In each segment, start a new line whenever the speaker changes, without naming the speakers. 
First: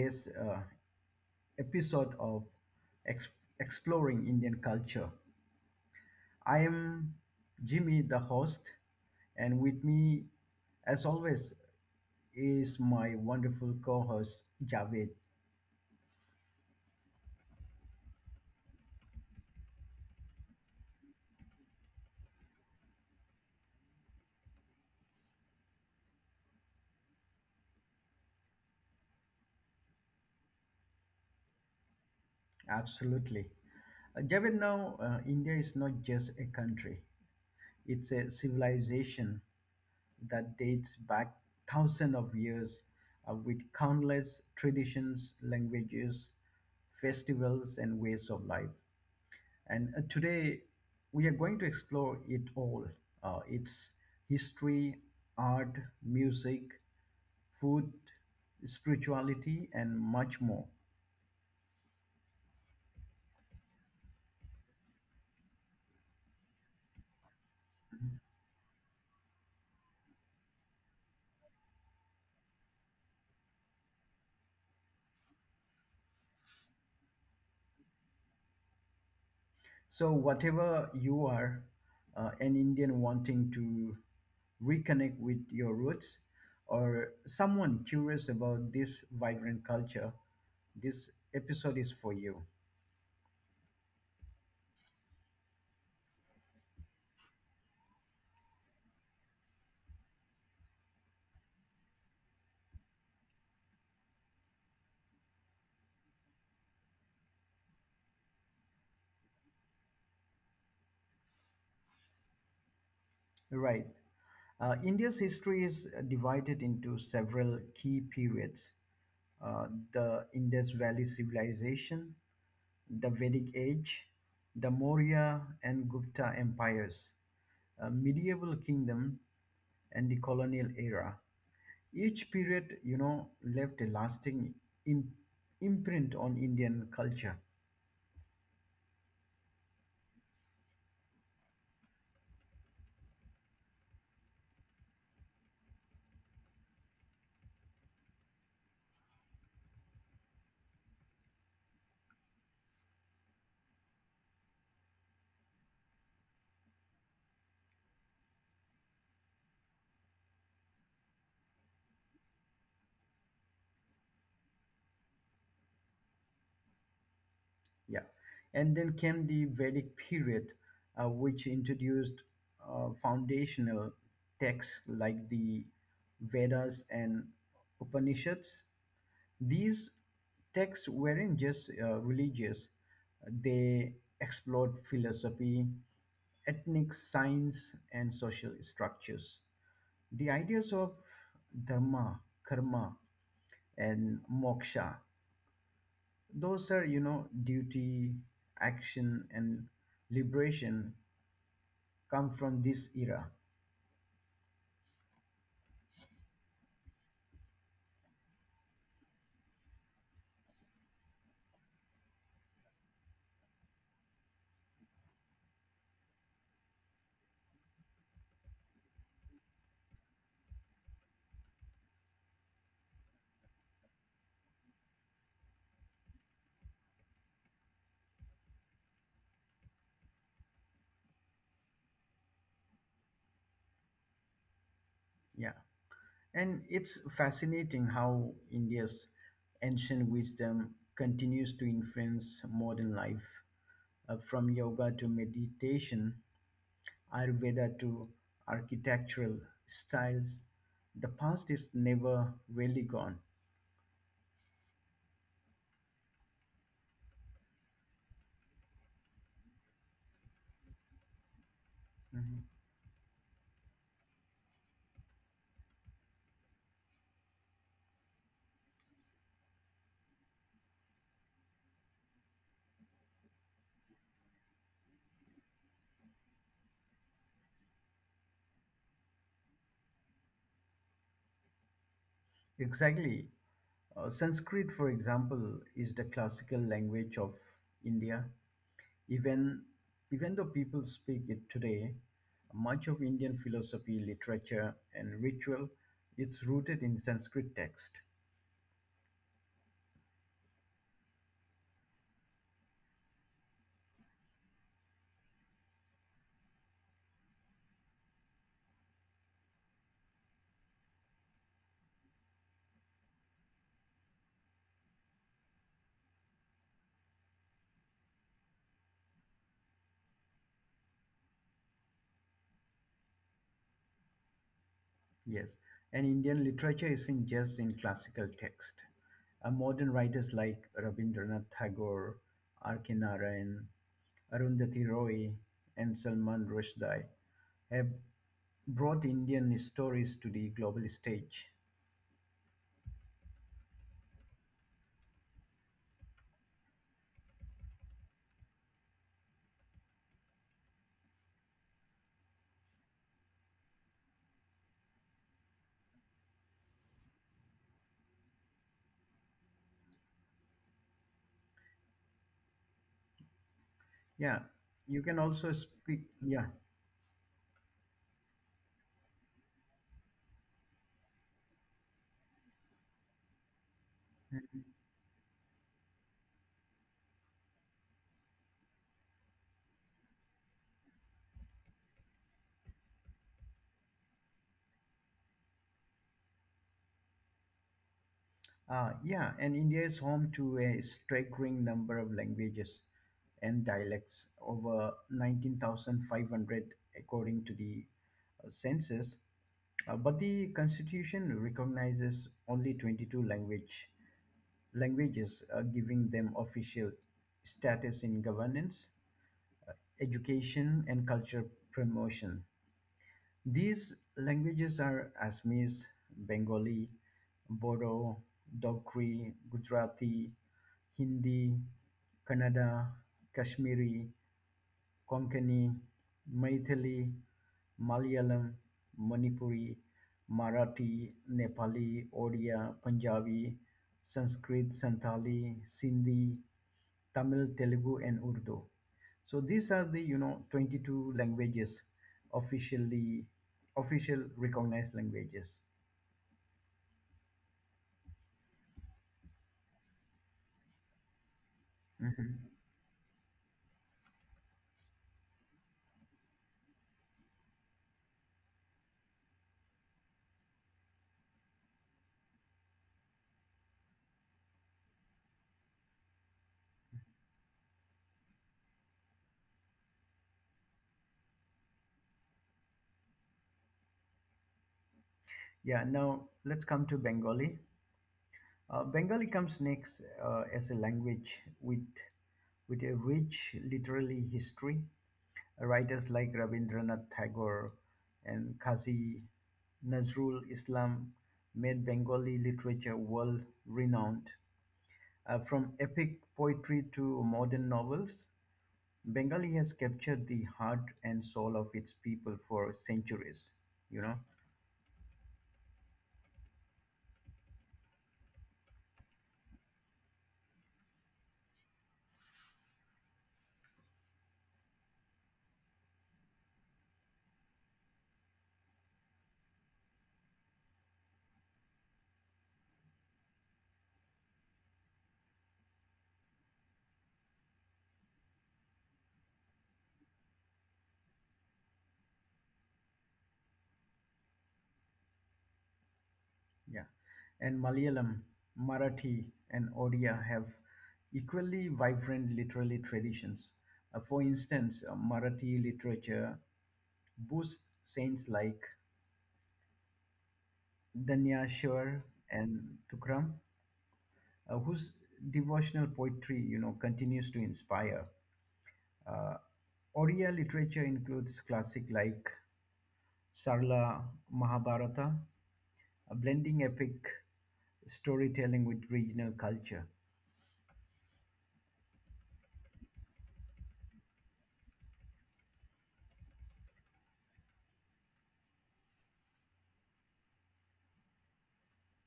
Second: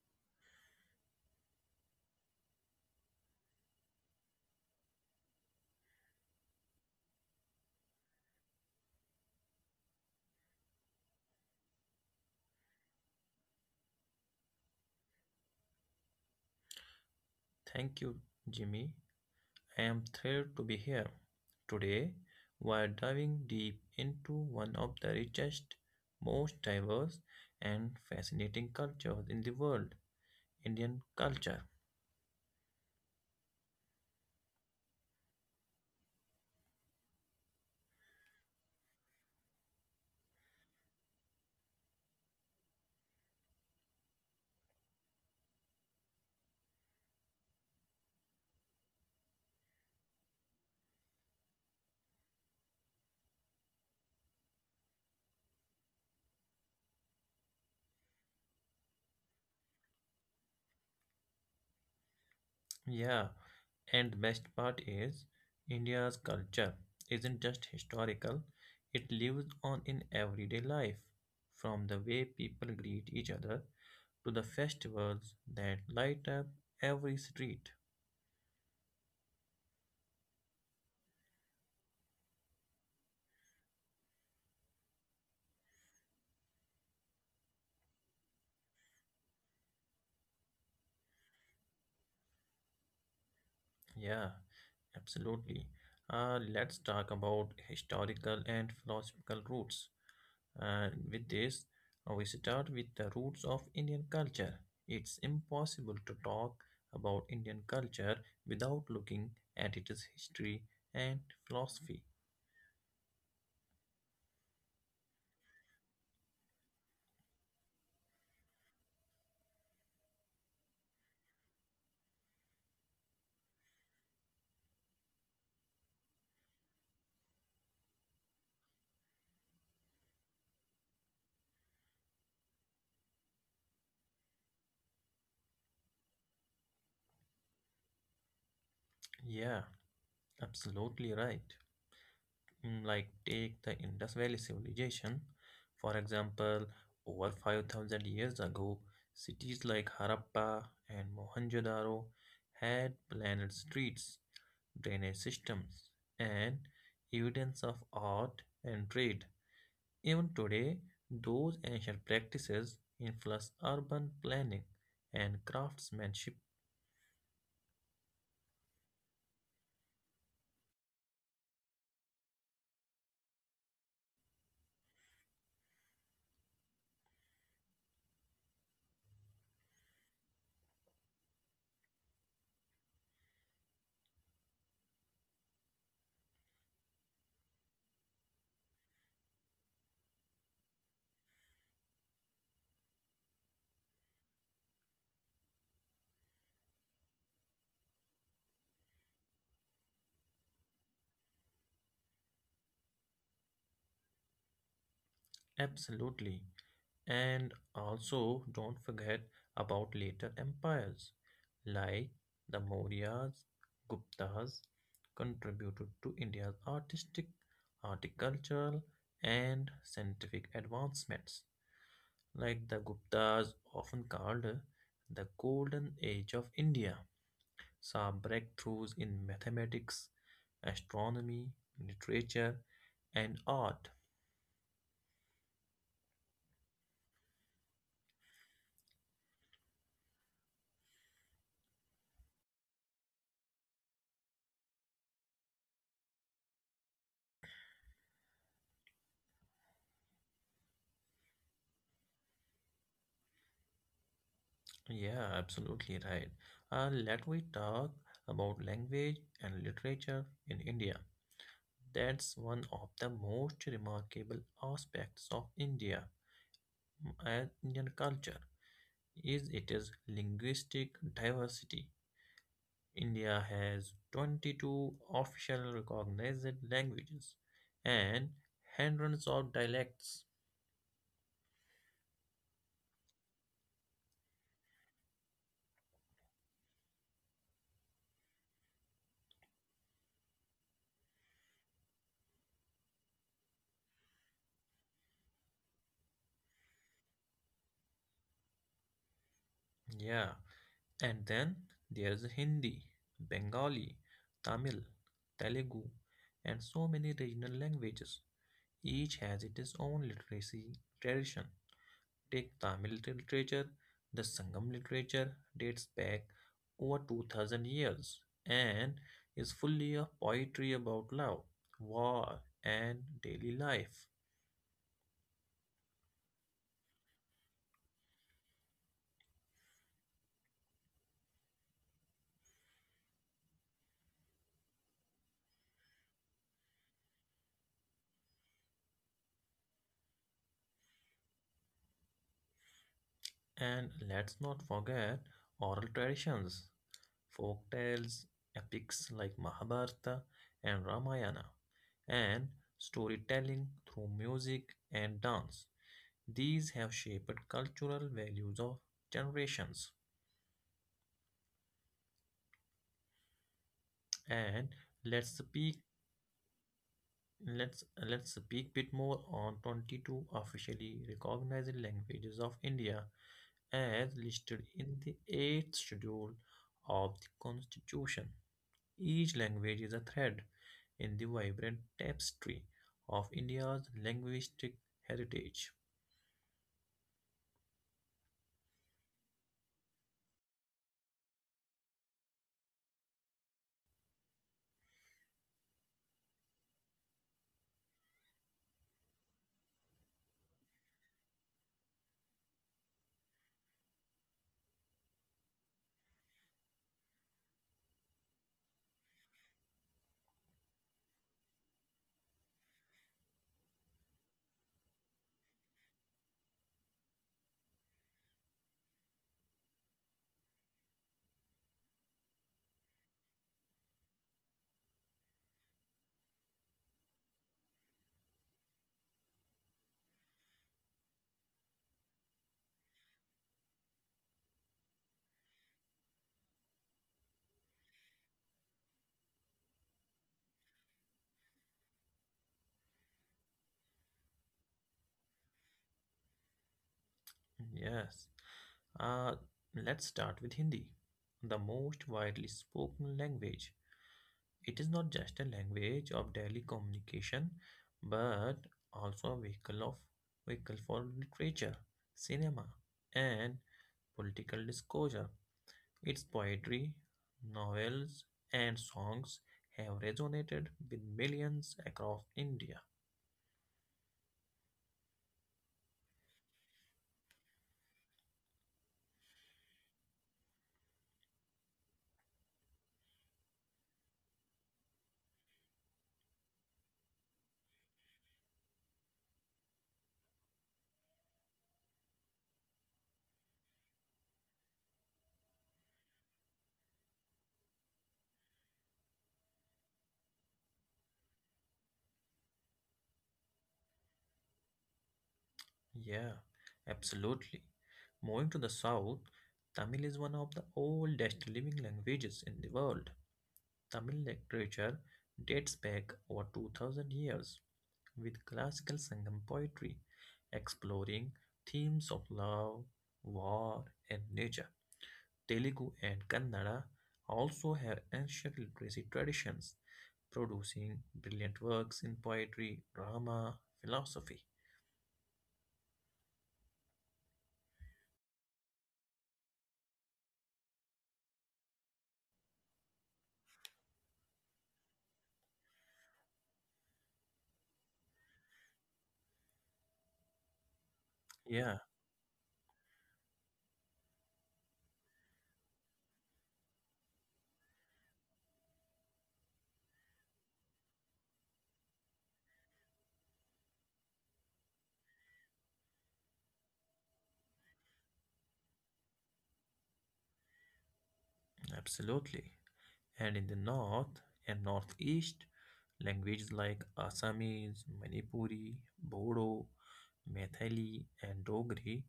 today's episode of Ex- Exploring Indian Culture. I am Jimmy, the host, and with me, as always, is my wonderful co host, Javed.
Thank you, Jimmy. I am thrilled to be here. Today, we're diving deep into one of the richest, most diverse, and fascinating cultures in the world, Indian culture.
Absolutely. Javed, now India is not just a country, it's a civilization that dates back thousands of years with countless traditions, languages, festivals, and ways of life. And today we are going to explore it all its history, art, music, food, spirituality, and much more.
Yeah, and the best part is, India's culture isn't just historical, it lives on in everyday life, from the way people greet each other to the festivals that light up every street.
So, whatever you are, an Indian wanting to reconnect with your roots, or someone curious about this vibrant culture, this episode is for you.
Yeah, absolutely. Let's talk about historical and philosophical roots. Uh, with this, we start with the roots of Indian culture. It's impossible to talk about Indian culture without looking at its history and philosophy.
Right. India's history is divided into several key periods uh, the Indus Valley Civilization, the Vedic Age, the Maurya and Gupta empires, a medieval kingdom, and the colonial era. Each period, you know, left a lasting im- imprint on Indian culture.
Yeah, absolutely right. Like take the Indus Valley civilization. For example, over 5,000 years ago, cities like Harappa and Mohenjo-daro had planet streets, drainage systems, and evidence of art and trade. Even today, those ancient practices influence urban planning and craftsmanship.
Yeah. And then came the Vedic period, which introduced foundational texts like the Vedas and Upanishads. These texts weren't just religious, they explored philosophy, ethnic science, and social structures. The ideas of dharma, karma, and moksha. Those are, you know, duty, action, and liberation come from this era.
Absolutely. And also, don't forget about later empires like the Mauryas, Guptas contributed to India's artistic, horticultural, and scientific advancements. Like the Guptas, often called the Golden Age of India, saw breakthroughs in mathematics, astronomy, literature, and art.
Yeah. And it's fascinating how India's ancient wisdom continues to influence modern life, from yoga to meditation, Ayurveda to architectural styles. The past is never really gone.
Yeah, absolutely right. Let me talk about language and literature in India. That's
Mm-hmm.
one of the most remarkable aspects of India and Indian culture, is it is linguistic diversity. India has 22 official recognized languages and hundreds of dialects.
Exactly. Sanskrit, for example, is the classical language of India. Even, even though people speak it today, much of Indian philosophy, literature, and ritual, it's rooted in Sanskrit text.
Yeah, and then there's Hindi, Bengali, Tamil, Telugu, and so many regional languages. Each has its own literacy tradition. Take Tamil literature, the Sangam literature dates back over 2,000 years and is fully of poetry about love, war, and daily life.
Yes, and Indian literature isn't just in classical text. Modern writers like Rabindranath Tagore, R.K. Narayan, Arundhati Roy, and Salman Rushdie have brought Indian stories to the global stage.
And let's not forget oral traditions, folk tales, epics like Mahabharata and Ramayana, and storytelling through music and dance. These have shaped cultural values of generations.
Yeah,
And
you can
let's
also
speak
speak. Yeah,
let's speak bit more on 22 officially recognized languages of India as listed in the 8th schedule of the constitution. Each language is a thread in the vibrant tapestry of India's linguistic heritage.
yeah, and India is home to a staggering number of languages and dialects, over 19,500 according to the census. But the constitution recognizes only 22 languages, giving them official status in governance, education, and culture promotion. These languages are Assamese, Bengali, Bodo, Dogri, Gujarati, Hindi, Kannada, Kashmiri, Konkani, Maithili, Malayalam, Manipuri, Marathi, Nepali, Odia, Punjabi, Sanskrit, Santali, Sindhi, Tamil, Telugu, and Urdu. So these are the 22 languages officially official recognized languages.
Yes, uh, let's start with Hindi, the most widely
Mhm.
spoken language. It is not just a language of daily communication, but also a vehicle for literature, cinema, and political discourse. Its poetry, novels, and songs have resonated with millions across India.
Yeah. Now let's come to Bengali. Bengali comes next as a language with a rich literary history. Writers like Rabindranath Tagore and Qazi Nazrul Islam made Bengali literature world renowned. From epic poetry to modern novels, Bengali has captured the heart and soul of its people for centuries, you know.
Yeah, absolutely. Moving to the south, Tamil is one of the oldest living languages in the world. Tamil literature dates back over 2,000 years with classical Sangam poetry exploring themes of love, war, and nature. Telugu and Kannada also have ancient literacy traditions, producing brilliant works in poetry, drama, philosophy.
Yeah. And Malayalam, Marathi, and Odia have equally vibrant literary traditions. For instance, Marathi literature boasts saints like
Yeah,
Danyashwar and Tukram, whose devotional poetry, continues to inspire. Uh, Odia literature includes classic like Sarla Mahabharata, blending epic storytelling with regional culture.
absolutely. And in the north and northeast, languages like Assamese, Manipuri, Bodo, Methali, and Dogri,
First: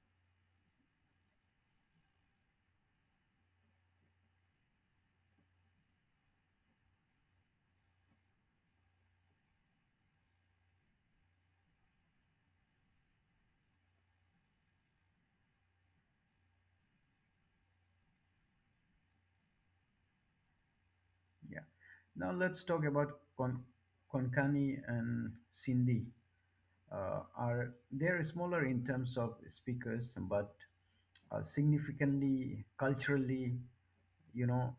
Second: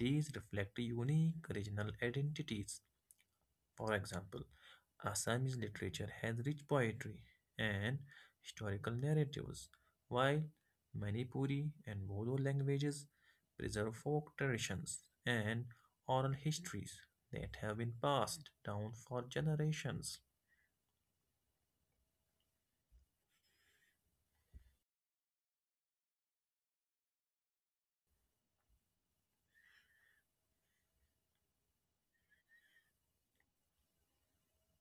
these reflect unique regional identities. For example, Assamese literature has rich poetry and historical narratives, while Manipuri and Bodo languages preserve folk traditions and oral histories that have been passed down for generations.
Yeah. Now let's talk about Konkani and Sindhi. Are they're smaller in terms of speakers, but significantly culturally, you know,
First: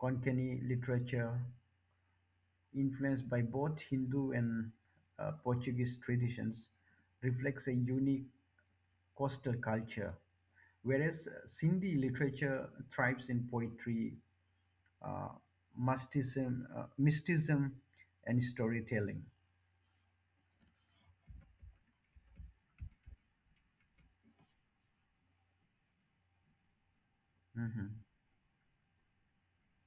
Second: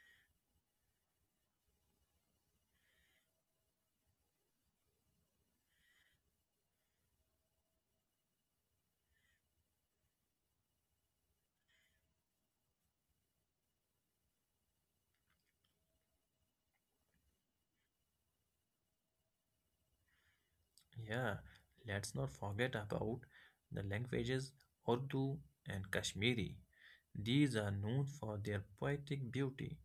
Konkani literature influenced by both Hindu and Portuguese traditions reflects a unique coastal culture, whereas Sindhi literature thrives in poetry, uh, mysticism, and storytelling.
Yeah, let's not forget about the languages Urdu and Kashmiri. These are
Mm-hmm.
known for their poetic beauty.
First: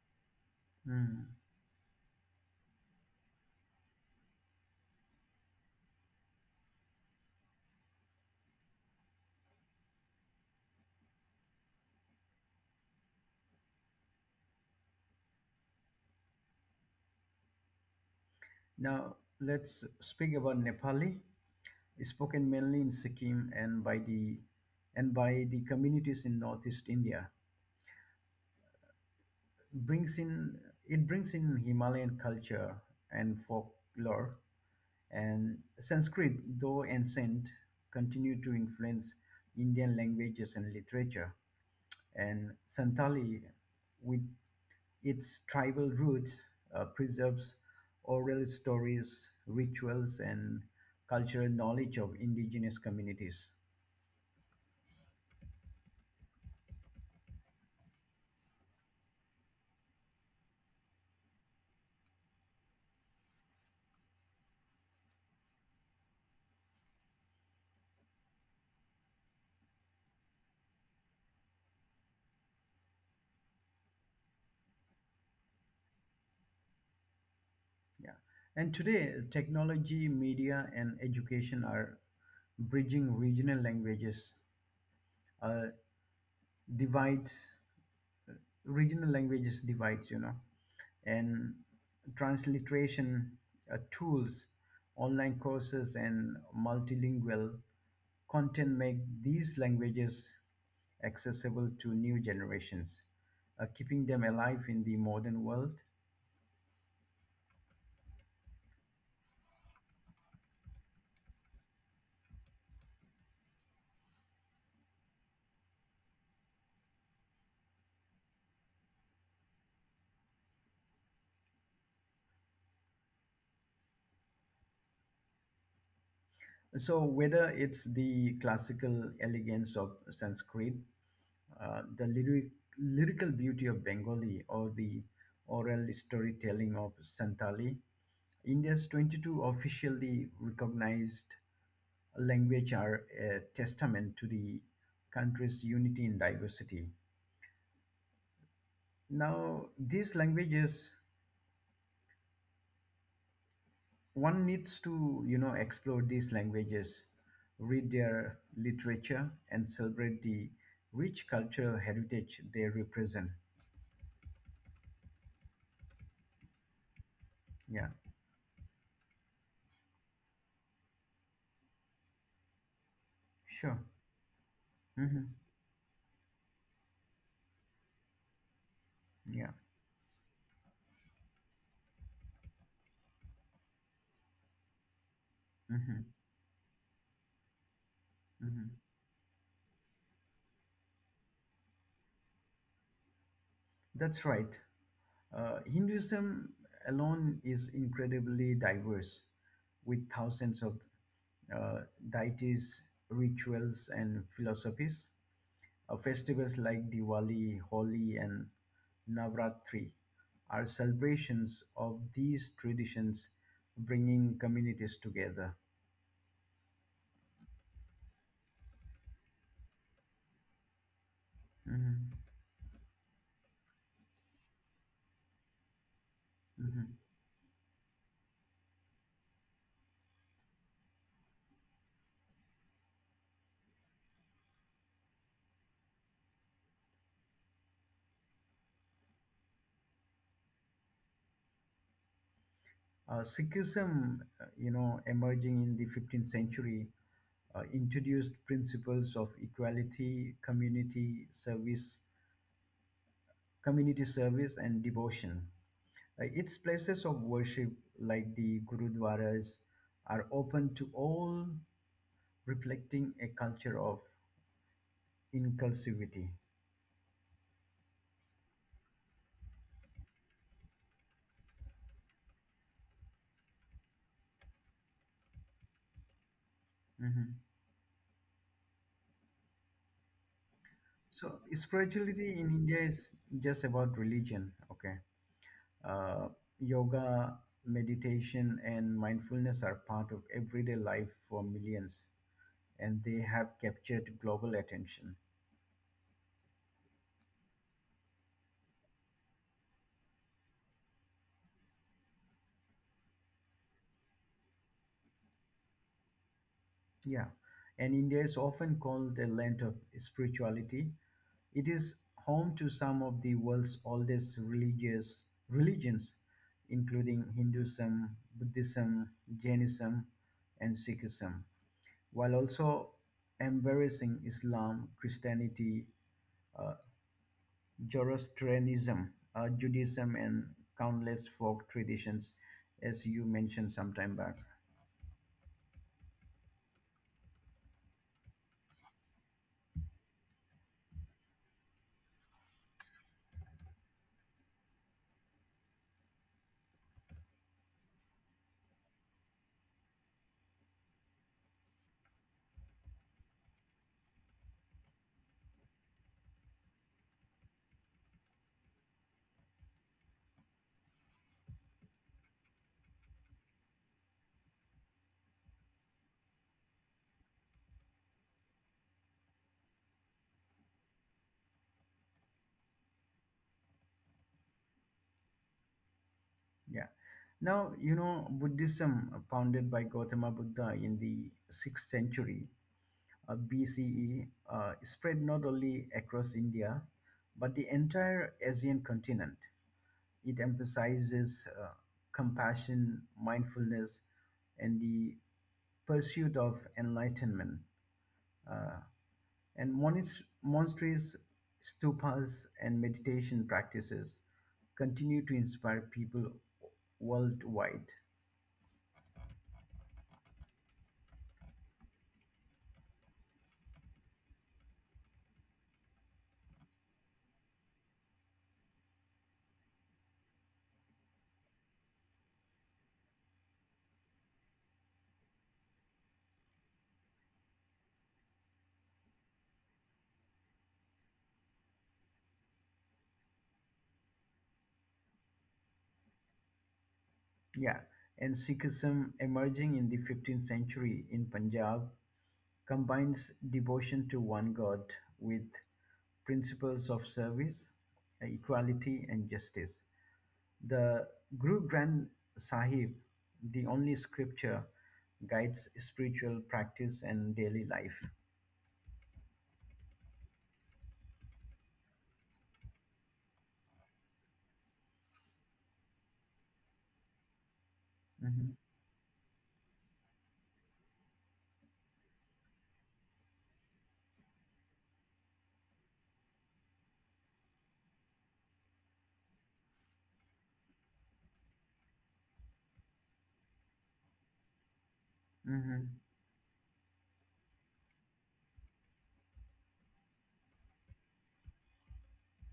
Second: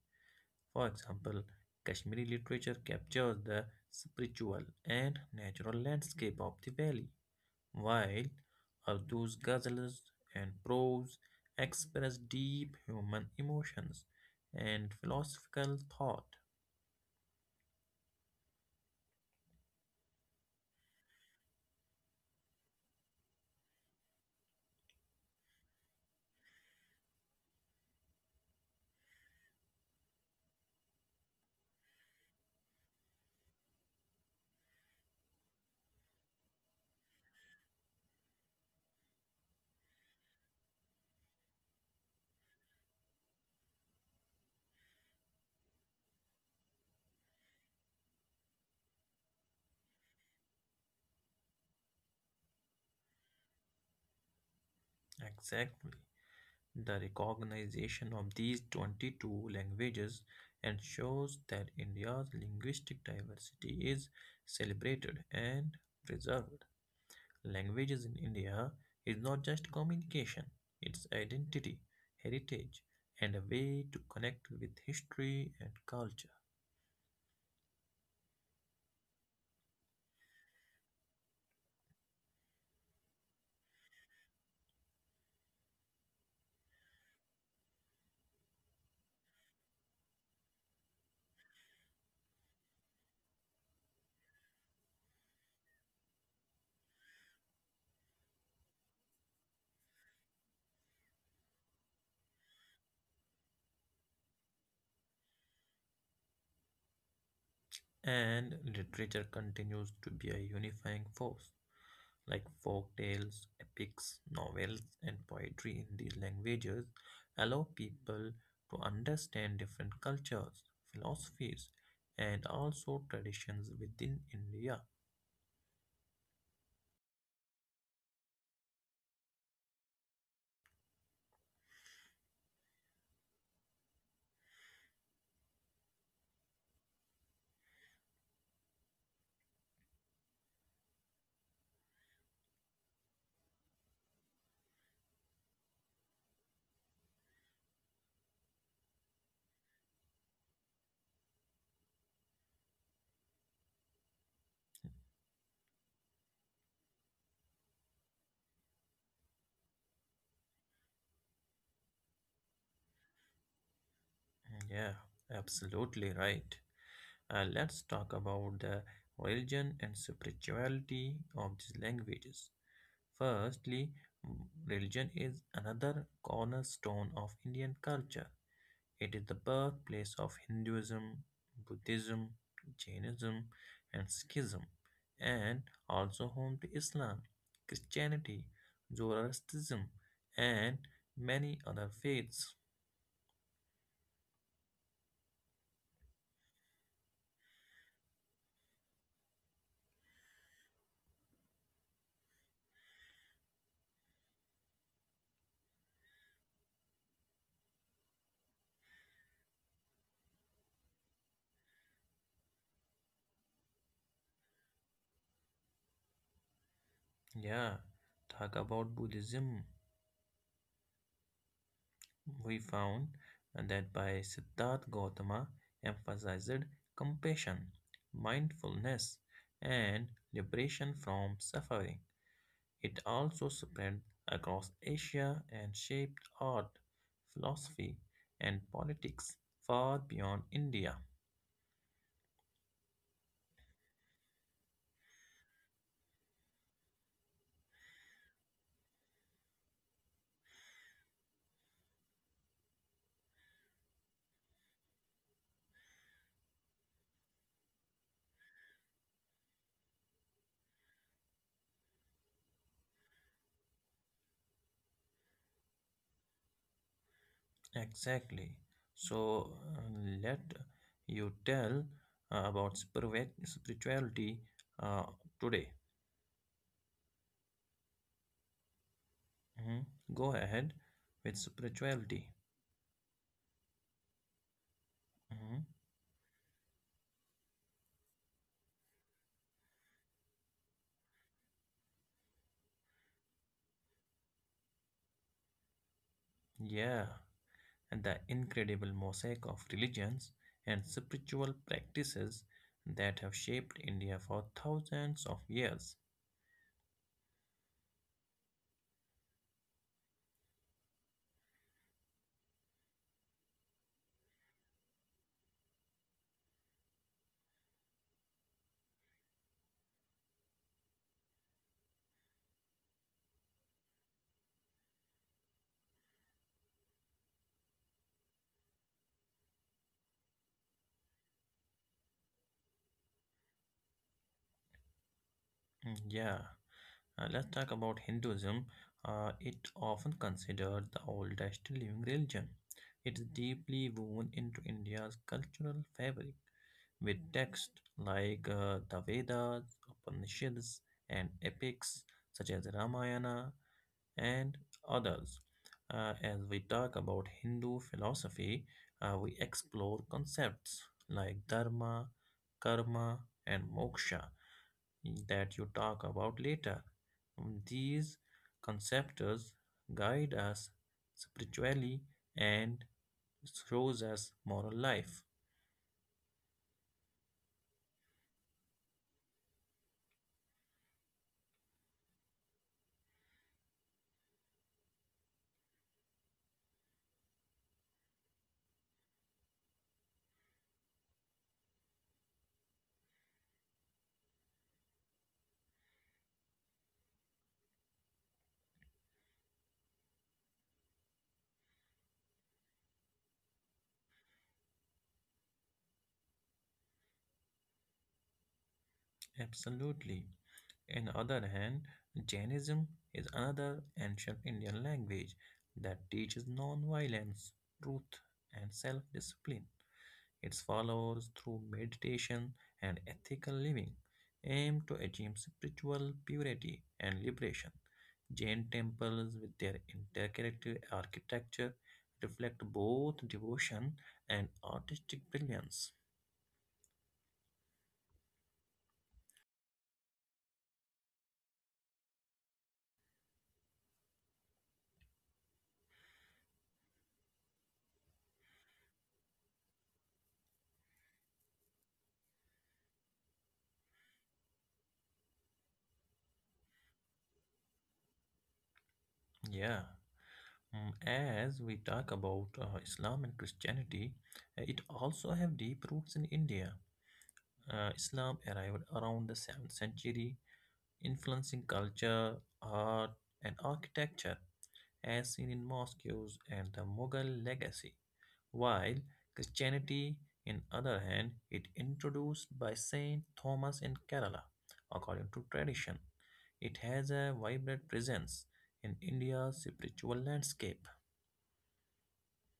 For
Mm.
example, Kashmiri literature captures the spiritual and natural landscape of the valley, while Urdu's ghazals and prose express deep human emotions and philosophical thought.
Now, let's speak about Nepali, spoken mainly in Sikkim and by the communities in Northeast India. Brings in it brings in Himalayan culture and folklore, and Sanskrit, though ancient, continue to influence Indian languages and literature. And Santali, with its tribal roots preserves oral stories, rituals, and cultural knowledge of indigenous communities.
Exactly. The recognition of these 22 languages ensures that India's linguistic diversity is celebrated and preserved. Languages in India is not just communication, it's identity, heritage, and a way to connect with history and culture.
Yeah. And today, technology, media, and education are bridging uh, divides, regional languages divides. And transliteration tools, online courses, and multilingual content make these languages accessible to new generations, keeping them alive in the modern world.
And literature continues to be a unifying force. Like folk tales, epics, novels, and poetry in these languages allow people to understand different cultures, philosophies, and also traditions within India.
So, whether it's the classical elegance of Sanskrit, the lyrical beauty of Bengali, or the oral storytelling of Santali, India's 22 officially recognized language are a testament to the country's unity in diversity. Now, these languages, one needs to, explore these languages, read their literature, and celebrate the rich cultural heritage they represent.
Yeah, absolutely right. Let's
Yeah,
talk about the religion and spirituality of these languages.
sure.
Firstly, mm, religion
Hmm.
is another cornerstone of Indian culture. It is the
Yeah.
birthplace of Hinduism, Buddhism, Jainism, and Sikhism, and
Hmm.
also home to Islam, Christianity,
Hmm.
Zoroastrianism, and many other faiths.
That's right. Hinduism alone is incredibly diverse, with thousands of uh, deities, rituals, and philosophies. Festivals like Diwali, Holi, and Navratri are celebrations of these traditions, bringing communities together.
Yeah, talk about Buddhism.
Mhm,
We found that by Siddhartha Gautama emphasized
mhm.
compassion, mindfulness, and liberation from suffering. It also spread across Asia and shaped art, philosophy, and politics far beyond India.
Sikhism, emerging in the 15th century, introduced principles of equality, community service, and devotion. Its places of worship, like the gurudwaras, are open to all, reflecting a culture of inclusivity.
Exactly. So let you tell about spirituality uh, today.
Mhm.
Mhm. Go ahead with
So
spirituality.
spirituality in India is just about religion. Okay,
Mhm.
uh, yoga, meditation, and mindfulness are part of everyday life for millions, and they have captured global attention.
Yeah, and the incredible mosaic of religions and spiritual practices that have shaped India for thousands of years.
Yeah, and India is often called the land of spirituality. It is home to some of the world's oldest religious religions, including Hinduism, Buddhism, Jainism, and Sikhism, while also embracing Islam, Christianity, uh, Zoroastrianism, Judaism, and countless folk traditions, as you mentioned some time back.
Yeah, let's talk about Hinduism. It often considered the oldest living religion. It is deeply woven into India's cultural fabric with texts like the Vedas, Upanishads, and epics such as Ramayana and others. As we talk about Hindu philosophy, we explore concepts like dharma, karma, and moksha that you talk about later. These concepts guide us spiritually and shows us moral life.
Yeah. Now, Buddhism, founded by Gautama Buddha in the 6th century BCE, spread not only across India, but the entire Asian continent. It emphasizes compassion, mindfulness, and the pursuit of enlightenment. Uh, and monasteries, stupas, and meditation practices continue to inspire people worldwide.
Absolutely. On the other hand, Jainism is another ancient Indian language that teaches non-violence, truth, and self-discipline. Its followers, through meditation and ethical living, aim to achieve spiritual purity and liberation. Jain temples, with their interconnected architecture, reflect both devotion and artistic brilliance.
Yeah, and Sikhism emerging in the 15th century in Punjab combines devotion to one God with principles of service, equality, and justice. The Guru Granth Sahib, the only scripture, guides spiritual practice and daily life.
Yeah. As we talk about Islam and Christianity, it also have deep roots in India. Islam
Mhm,
arrived around the 7th century, influencing culture, art, and architecture, as seen in mosques and the Mughal legacy. While Christianity, in other hand, it introduced by Saint Thomas in Kerala, according to tradition.
mhm.
It has a vibrant presence in India's spiritual landscape.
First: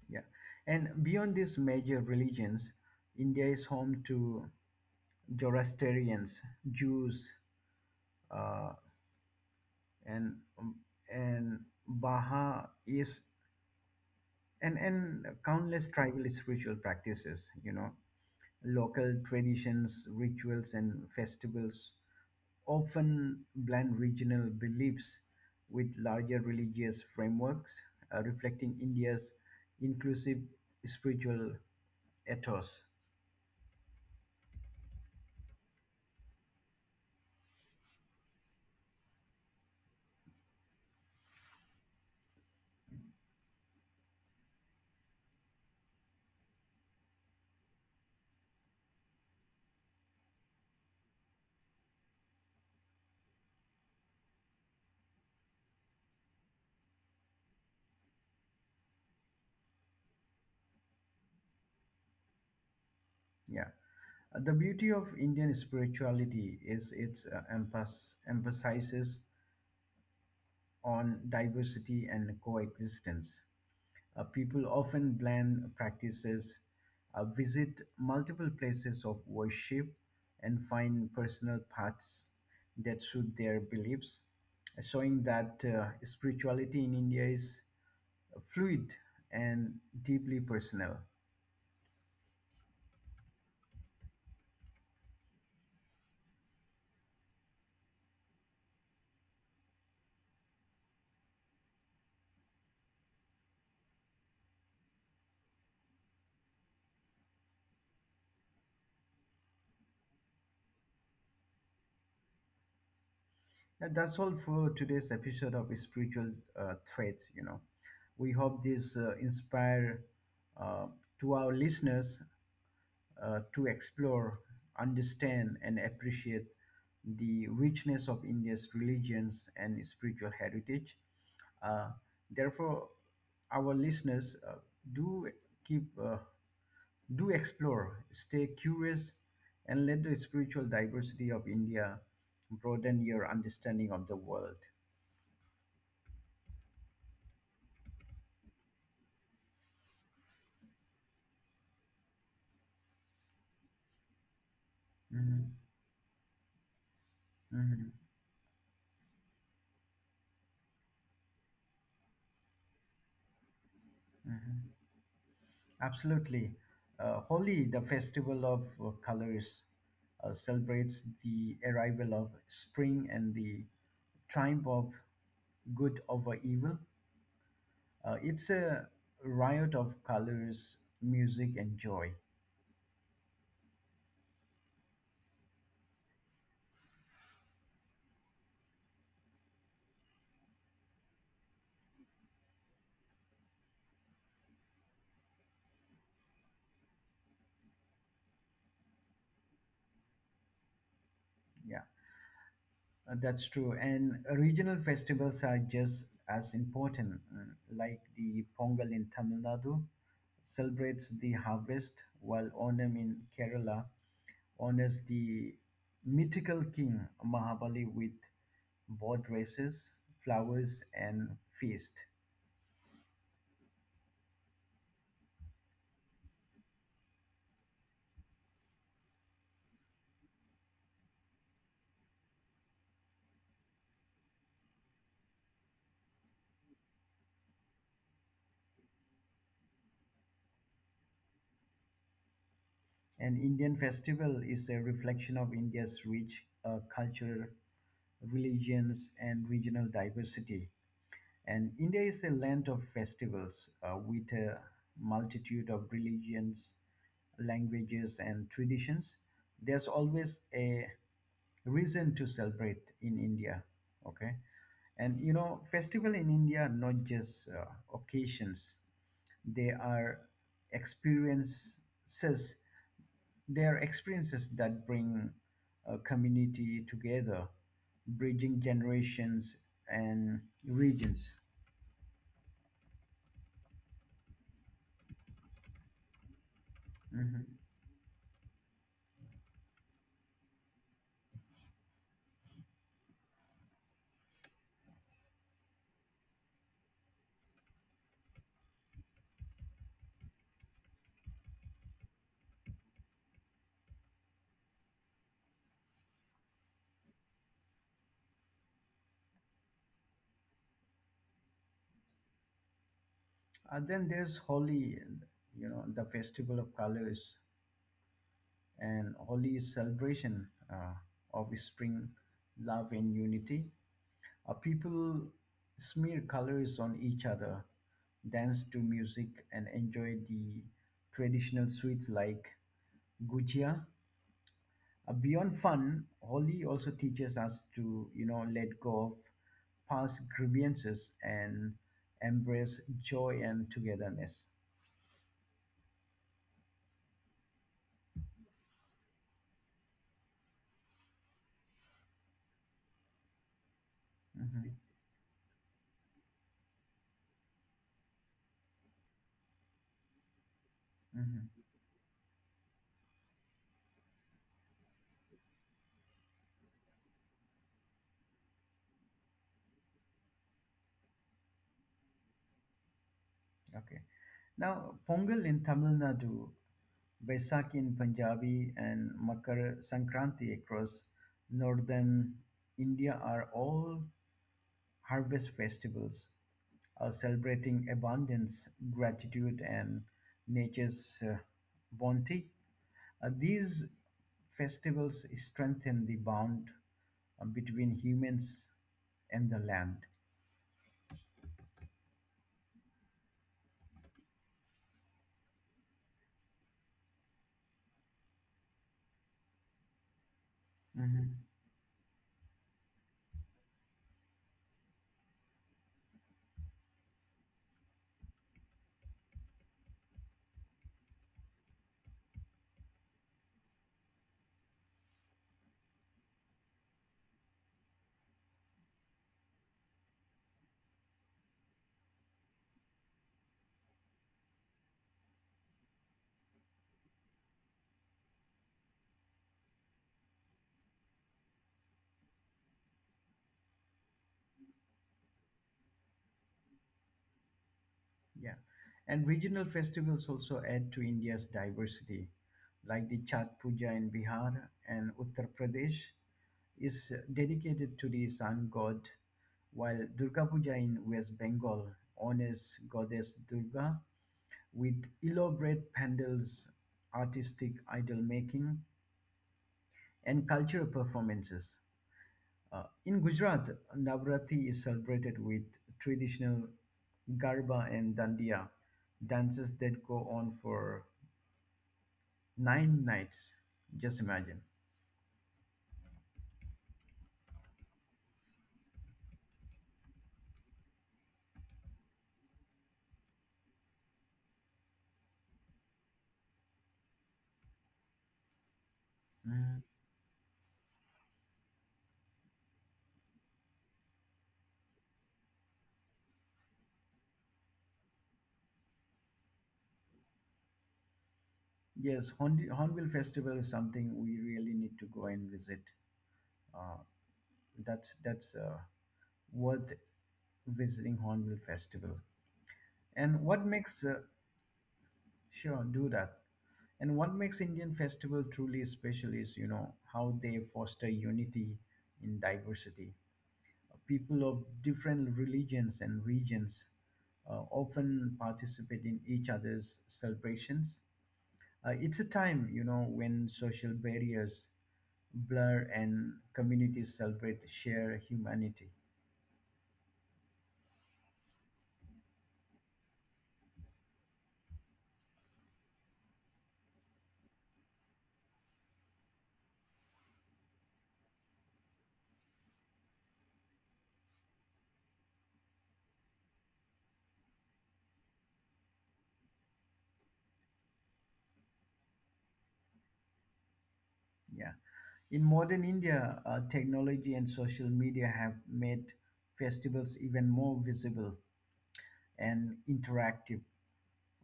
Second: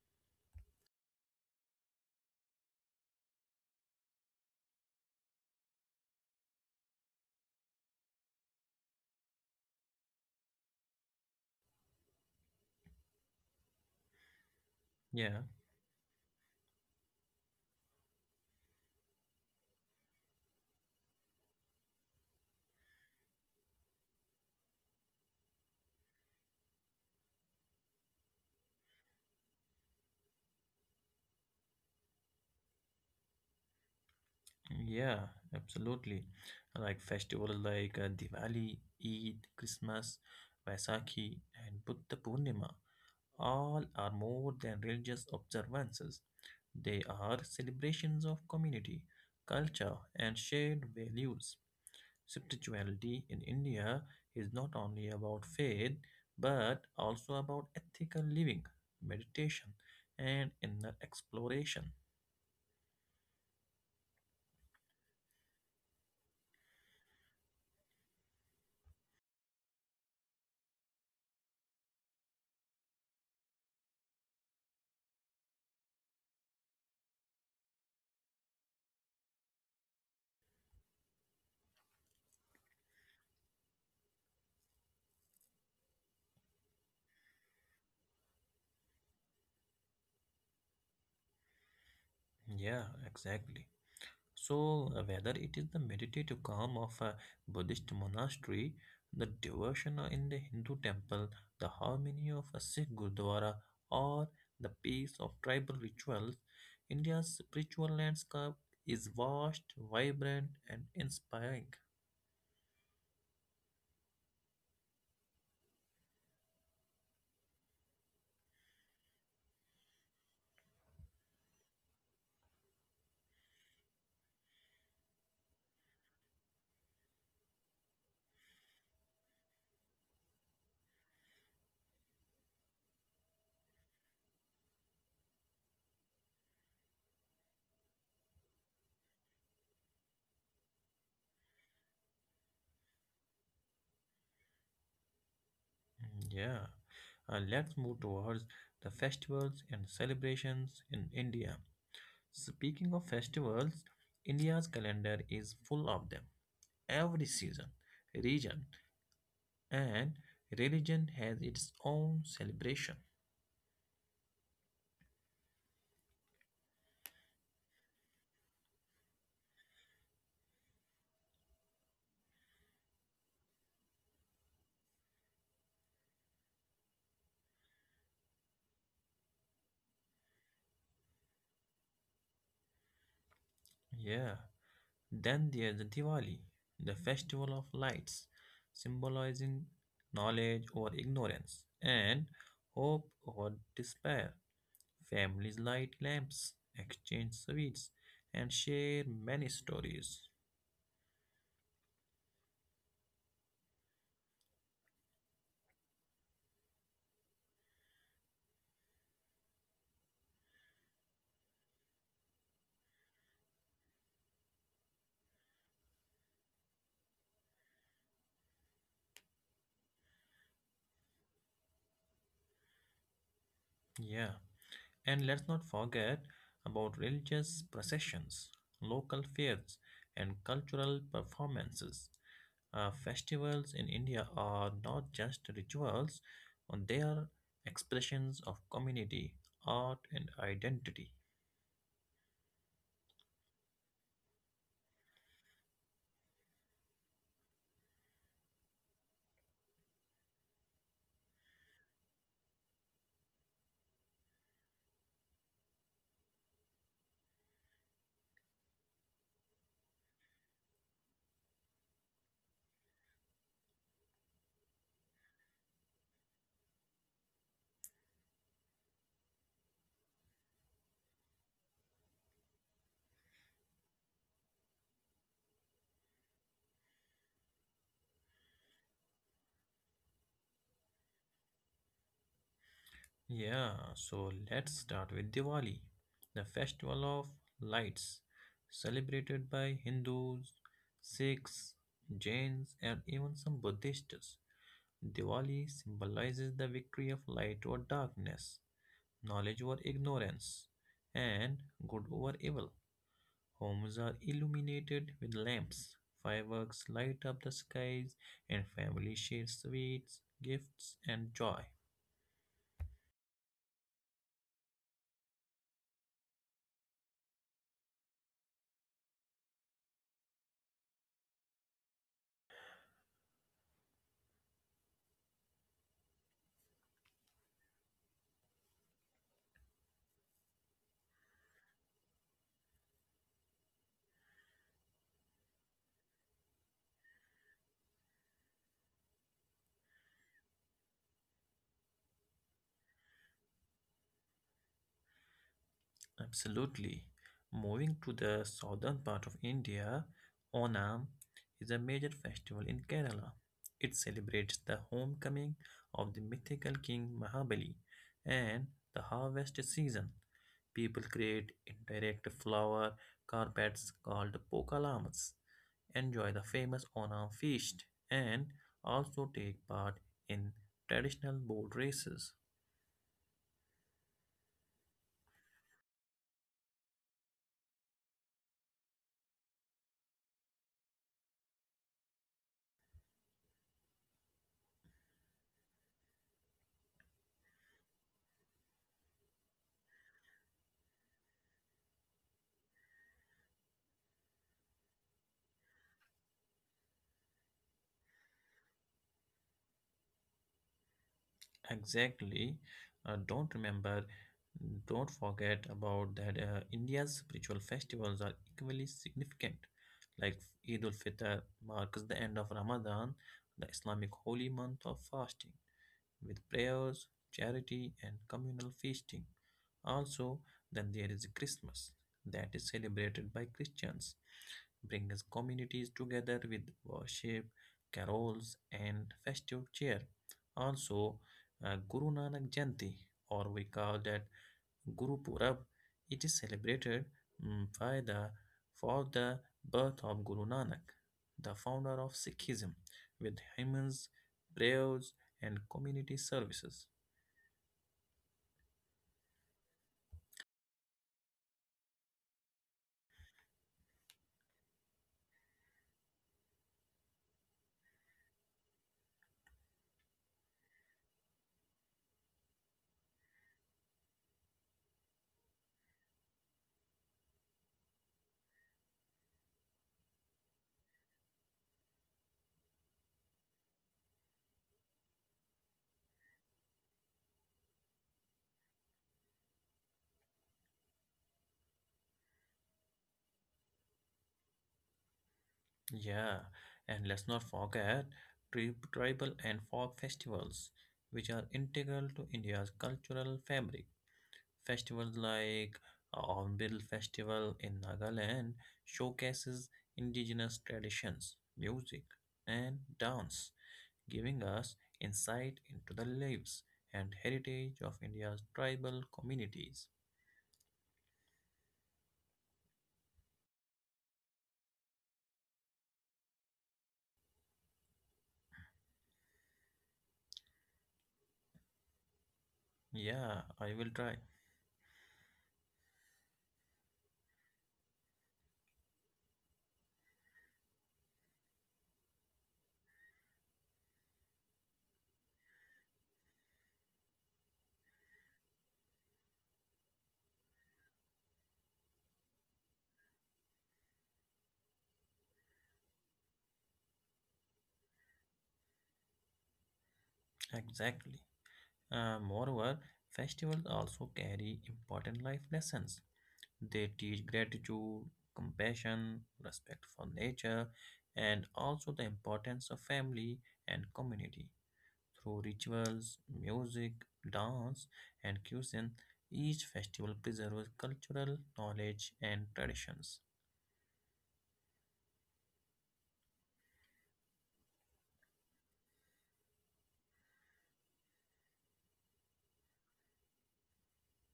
Yeah. And beyond these major religions, India is home to Zoroastrians, Jews, uh. and and Baha is and
Yeah.
countless tribal spiritual practices. Local traditions, rituals, and festivals often blend regional beliefs with larger religious frameworks, reflecting India's inclusive spiritual ethos.
Yeah, absolutely. Like festivals like Diwali, Eid, Christmas, Vaisakhi, and Buddha Purnima, all are more than religious observances. They are celebrations of community, culture, and shared values. Spirituality in India is not only about faith but also about ethical living, meditation, and inner exploration.
Yeah. The beauty of Indian spirituality is its emphasizes on diversity and coexistence. People often blend practices, visit multiple places of worship, and find personal paths that suit their beliefs, showing that spirituality in India is fluid and deeply personal.
Yeah, exactly. So, whether it is the meditative calm of a Buddhist monastery, the devotion in the Hindu temple, the harmony of a Sikh Gurdwara, or the peace of tribal rituals, India's spiritual landscape is vast, vibrant, and inspiring.
Now, that's all for today's episode of Spiritual Threads. We hope this inspire uh, to our listeners to explore, understand, and appreciate the richness of India's religions and spiritual heritage. Uh, therefore, our listeners do keep uh, do explore, stay curious, and let the spiritual diversity of India broaden your understanding of the world.
Yeah. Let's move towards the festivals and celebrations in India. Speaking of festivals, India's calendar
Mhm,
is full of them. Every season,
mhm.
region, and religion has its own celebration.
Absolutely. Holi, the festival of colors, celebrates the arrival of spring and the triumph of good over evil. It's a riot of colors, music, and joy.
Yeah. Then there's the Diwali, the festival of lights, symbolizing knowledge or ignorance, and hope or despair. Families light lamps, exchange sweets, and share many stories.
Yeah. That's true. And regional festivals are just as important, like the Pongal in Tamil Nadu celebrates the harvest, while Onam in Kerala honors the mythical king Mahabali with boat races, flowers, and feast.
Yeah. And let's not forget about religious processions, local fairs, and cultural performances. Festivals in India are not just rituals, they are expressions of community, art, and identity.
An Indian festival is a reflection of India's rich culture, religions, and regional diversity. And India is a land of festivals with a multitude of religions, languages, and traditions. There's always a reason to celebrate in India. Okay. And festival in India are not just occasions, they are experiences, they are experiences that bring a community together, bridging generations and regions.
Yeah, so let's start with Diwali, the festival of
Mhm.
lights, celebrated by Hindus, Sikhs, Jains, and even some Buddhists. Diwali symbolizes the victory of light over darkness, knowledge over ignorance, and good over evil. Homes are illuminated with lamps, fireworks light up the skies, and families share sweets, gifts, and joy.
And then there's Holi, and the festival of colors, and Holi is celebration of spring, love, and unity. People smear colors on each other, dance to music, and enjoy the traditional sweets like gujia. Beyond fun, Holi also teaches us to, let go of past grievances and embrace joy and togetherness.
Absolutely. Moving to the southern part of India, Onam is a major festival in Kerala. It celebrates
Mhm,
the homecoming of the mythical king Mahabali and the harvest season. People
mhm.
create indirect flower carpets called pokalamas, enjoy the famous Onam feast, and also take part in traditional boat races.
Okay. Now, Pongal in Tamil Nadu, Baisakhi in Punjabi, and Makar Sankranti across northern India are all harvest festivals celebrating abundance, gratitude, and nature's bounty. These festivals strengthen the bond between humans and the land.
Exactly. Uh, don't remember, don't forget about that. India's spiritual festivals are equally significant. Like Eid al Fitr marks the end of Ramadan, the Islamic holy month of fasting, with prayers, charity, and communal feasting. Also, then there is Christmas that is celebrated by Christians brings communities together with worship, carols, and festive cheer. Also, Guru Nanak Jayanti, or we call that Guru Purab, it is celebrated by the for the birth of Guru Nanak, the founder of Sikhism, with hymns, prayers, and community services.
Yeah, and regional festivals also add to India's diversity, like the Chhat Puja in Bihar and Uttar Pradesh is dedicated to the sun god, while Durga Puja in West Bengal honors goddess Durga with elaborate pandals, artistic idol making, and cultural performances. In Gujarat, Navratri is celebrated with traditional Garba and Dandiya dances that go on for 9 nights. Just imagine.
Yeah, and let's not forget tribal and folk festivals, which are integral to India's cultural fabric. Festivals like Onbil Festival in Nagaland showcases indigenous traditions, music, and dance, giving us insight into the lives and heritage of India's tribal communities.
Yes, Hornbill Festival is something we really need to go and visit. Uh, that's worth visiting Hornbill Festival. And
Yeah,
what
I will
makes
try.
sure do that. And what makes Indian festival truly special is you know how they foster unity in diversity. People of different religions and regions often participate in each other's celebrations. It's a time, when social barriers blur and communities celebrate shared humanity.
Exactly. Moreover, festivals also carry important life lessons. They teach gratitude, compassion, respect for nature, and also the importance of family and community. Through rituals, music, dance, and cuisine, each festival preserves cultural knowledge and traditions.
Yeah. In modern India, technology and social media have made festivals even more visible and interactive.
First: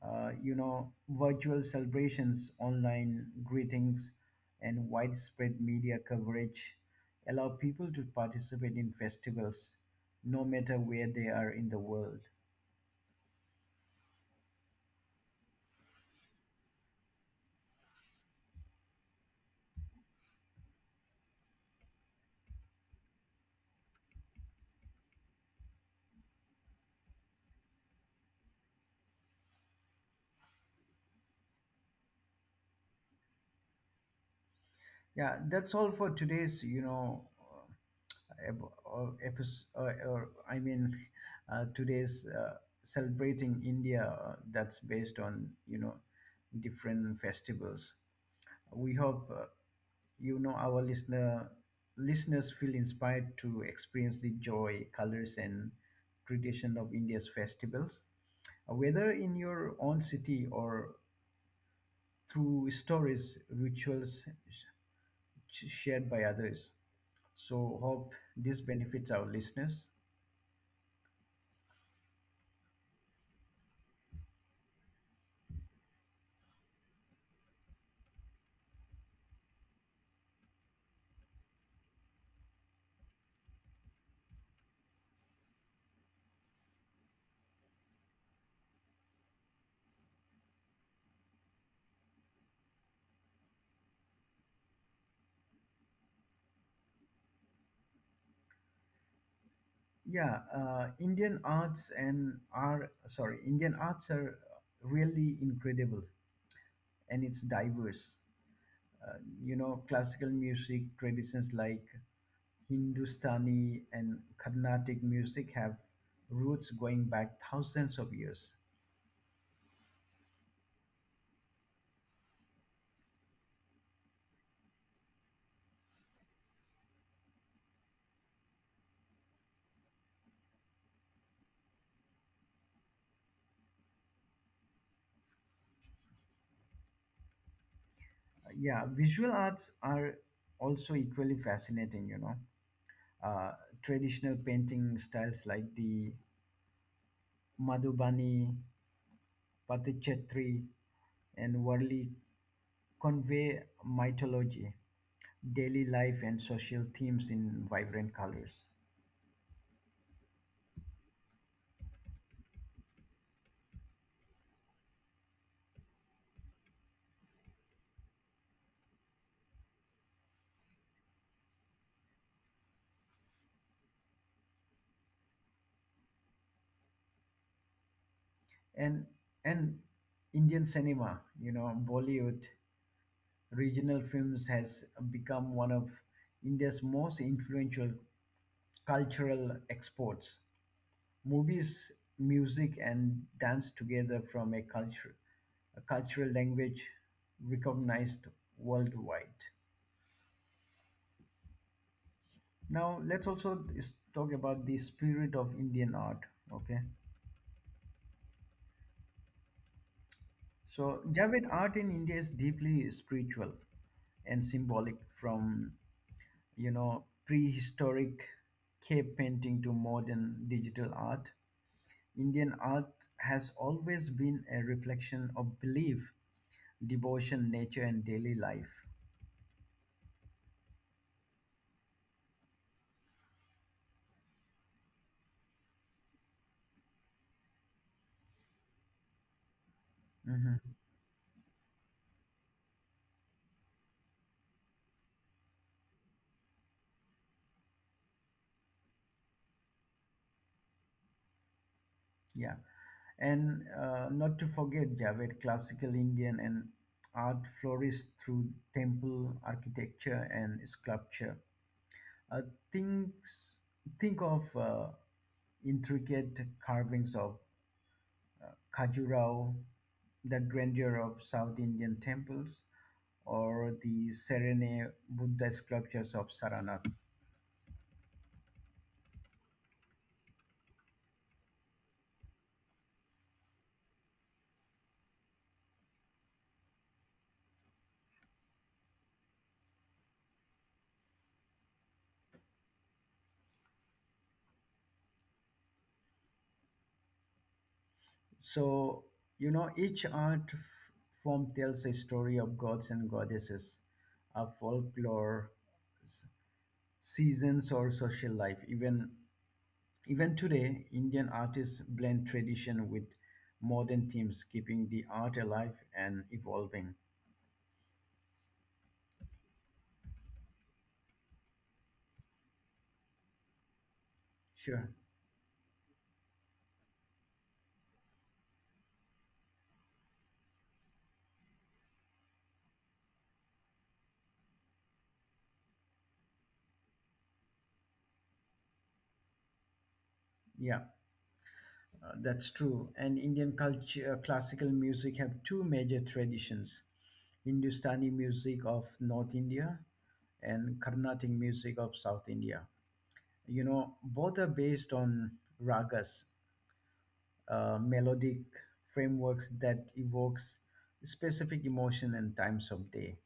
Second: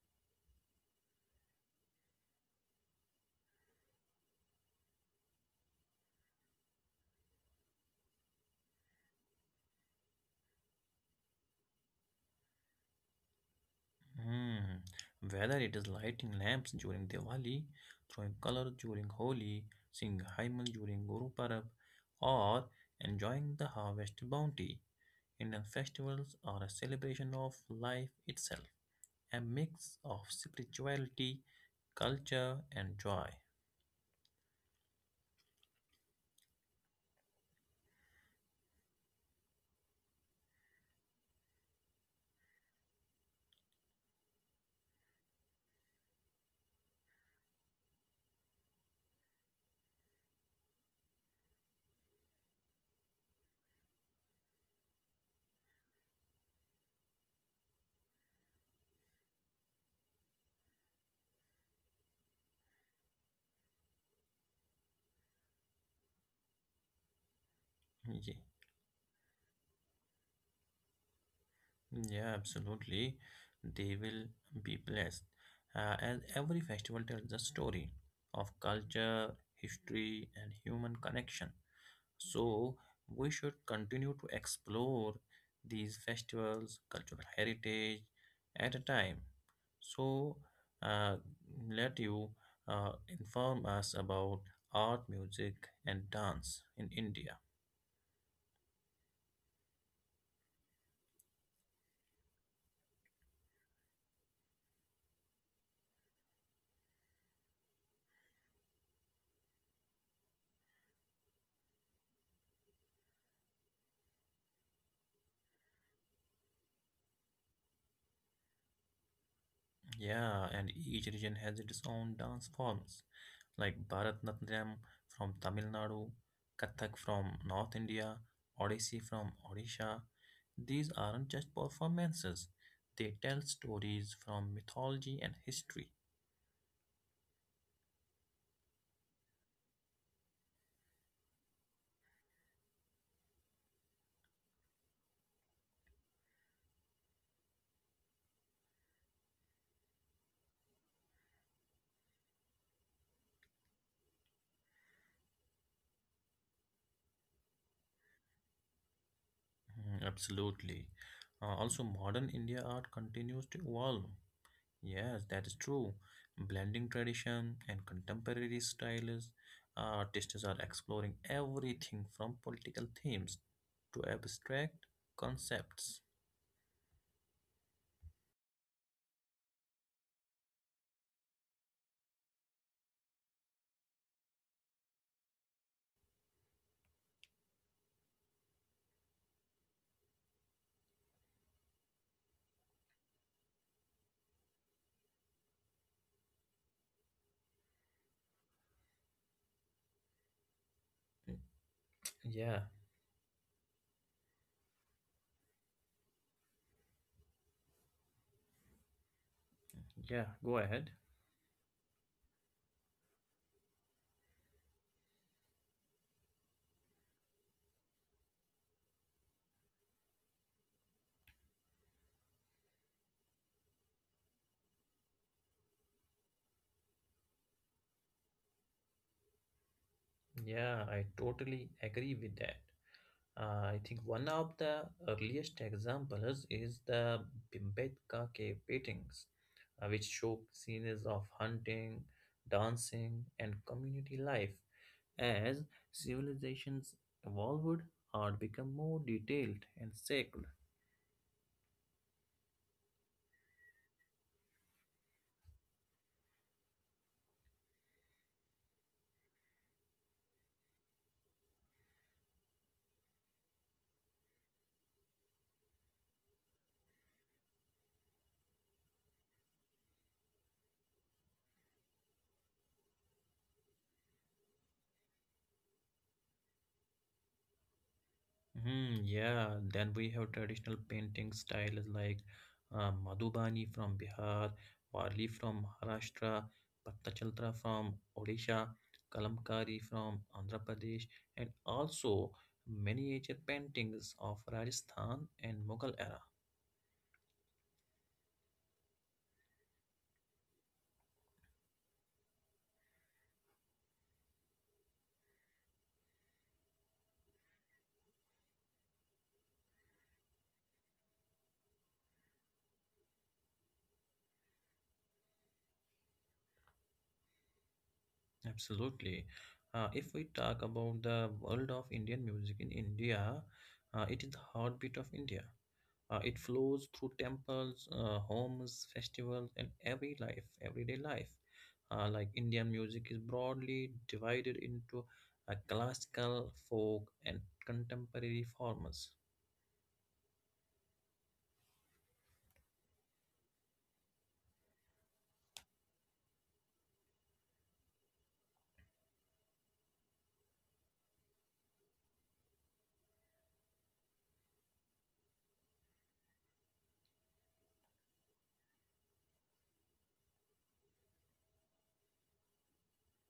Virtual celebrations, online greetings, and widespread media coverage allow people to participate in festivals, no matter where they are in the world.
Hmm. Whether it is lighting lamps during Diwali, throwing color during Holi, singing Haimal during Guru Parab, or enjoying the harvest bounty, Indian festivals are a celebration of life itself, a mix of spirituality, culture, and joy.
Yeah, that's all for today's episode, or I mean, today's celebrating India, that's based on, you know, different festivals. We hope you know our listener listeners feel inspired to experience the joy, colors, and tradition of India's festivals, whether in your own city or through stories, shared by others. So hope
Ye-
this benefits our listeners.
Yeah, absolutely. They will be blessed. As every festival tells a story of culture, history, and human connection. So we should continue to explore these festivals, cultural heritage at a time. So uh, let you inform us about art, music, and dance in India.
Yeah, Indian arts are really incredible and it's diverse. uh, you know, classical music traditions like hindustani and carnatic music have roots going back thousands of years.
Yeah, and each region has its own dance forms, like Bharatanatyam from Tamil Nadu, Kathak from North India, Odissi from Odisha. These aren't just performances, they tell stories from mythology and history.
Yeah, visual arts are also equally fascinating, you know. uh, Traditional painting styles like the madhubani, patichatri, and Warli convey mythology, daily life, and social themes in vibrant colors.
Absolutely. Modern India art continues to evolve. Yes, that is true. Blending tradition and contemporary styles, artists are exploring everything from political themes to abstract concepts.
And and indian cinema, you know, bollywood, regional films, has become one of india's most influential cultural exports. Movies, music, and dance together from a culture, a cultural language recognized worldwide.
Mm, Yeah,
Now let's also talk about the spirit of indian art. Okay,
Yeah, go
so
ahead.
Javed, art in india is deeply spiritual and symbolic, from you know, prehistoric cave painting to modern digital art. Indian art has always been a reflection of belief, devotion, nature, and daily life.
Yeah, I totally agree with that. I think one of the earliest examples is the Bimbetka cave paintings, which show
Hmm.
scenes of hunting, dancing, and community life as civilizations evolved or become more detailed and sacred.
Yeah. And not to forget, Javed, classical Indian and art flourished through temple architecture and sculpture. Uh, things, think of intricate carvings of Khajuraho, the grandeur of South Indian temples, or the serene Buddha sculptures of Saranath.
Yeah, then we have traditional painting styles like Madhubani from Bihar, Warli from Maharashtra, Pattachaltra from Odisha, Kalamkari from Andhra Pradesh, and also miniature paintings of Rajasthan and Mughal era.
So, you know, form tells a story of gods and goddesses, of folklore, s- seasons, or social life. Even today, Indian artists blend tradition with modern themes, keeping the art alive and evolving.
Absolutely. If we talk about the world of Indian music in India, it is the
Sure.
heartbeat of India. It flows through temples, homes, festivals, and everyday life. Like Indian music is broadly divided into classical, folk, and contemporary forms.
Yeah. That's true. And Indian culture, classical music have two major traditions, Hindustani music of North India and Carnatic music of South India. You know, both are based on ragas, melodic frameworks that evokes specific emotion and times of day.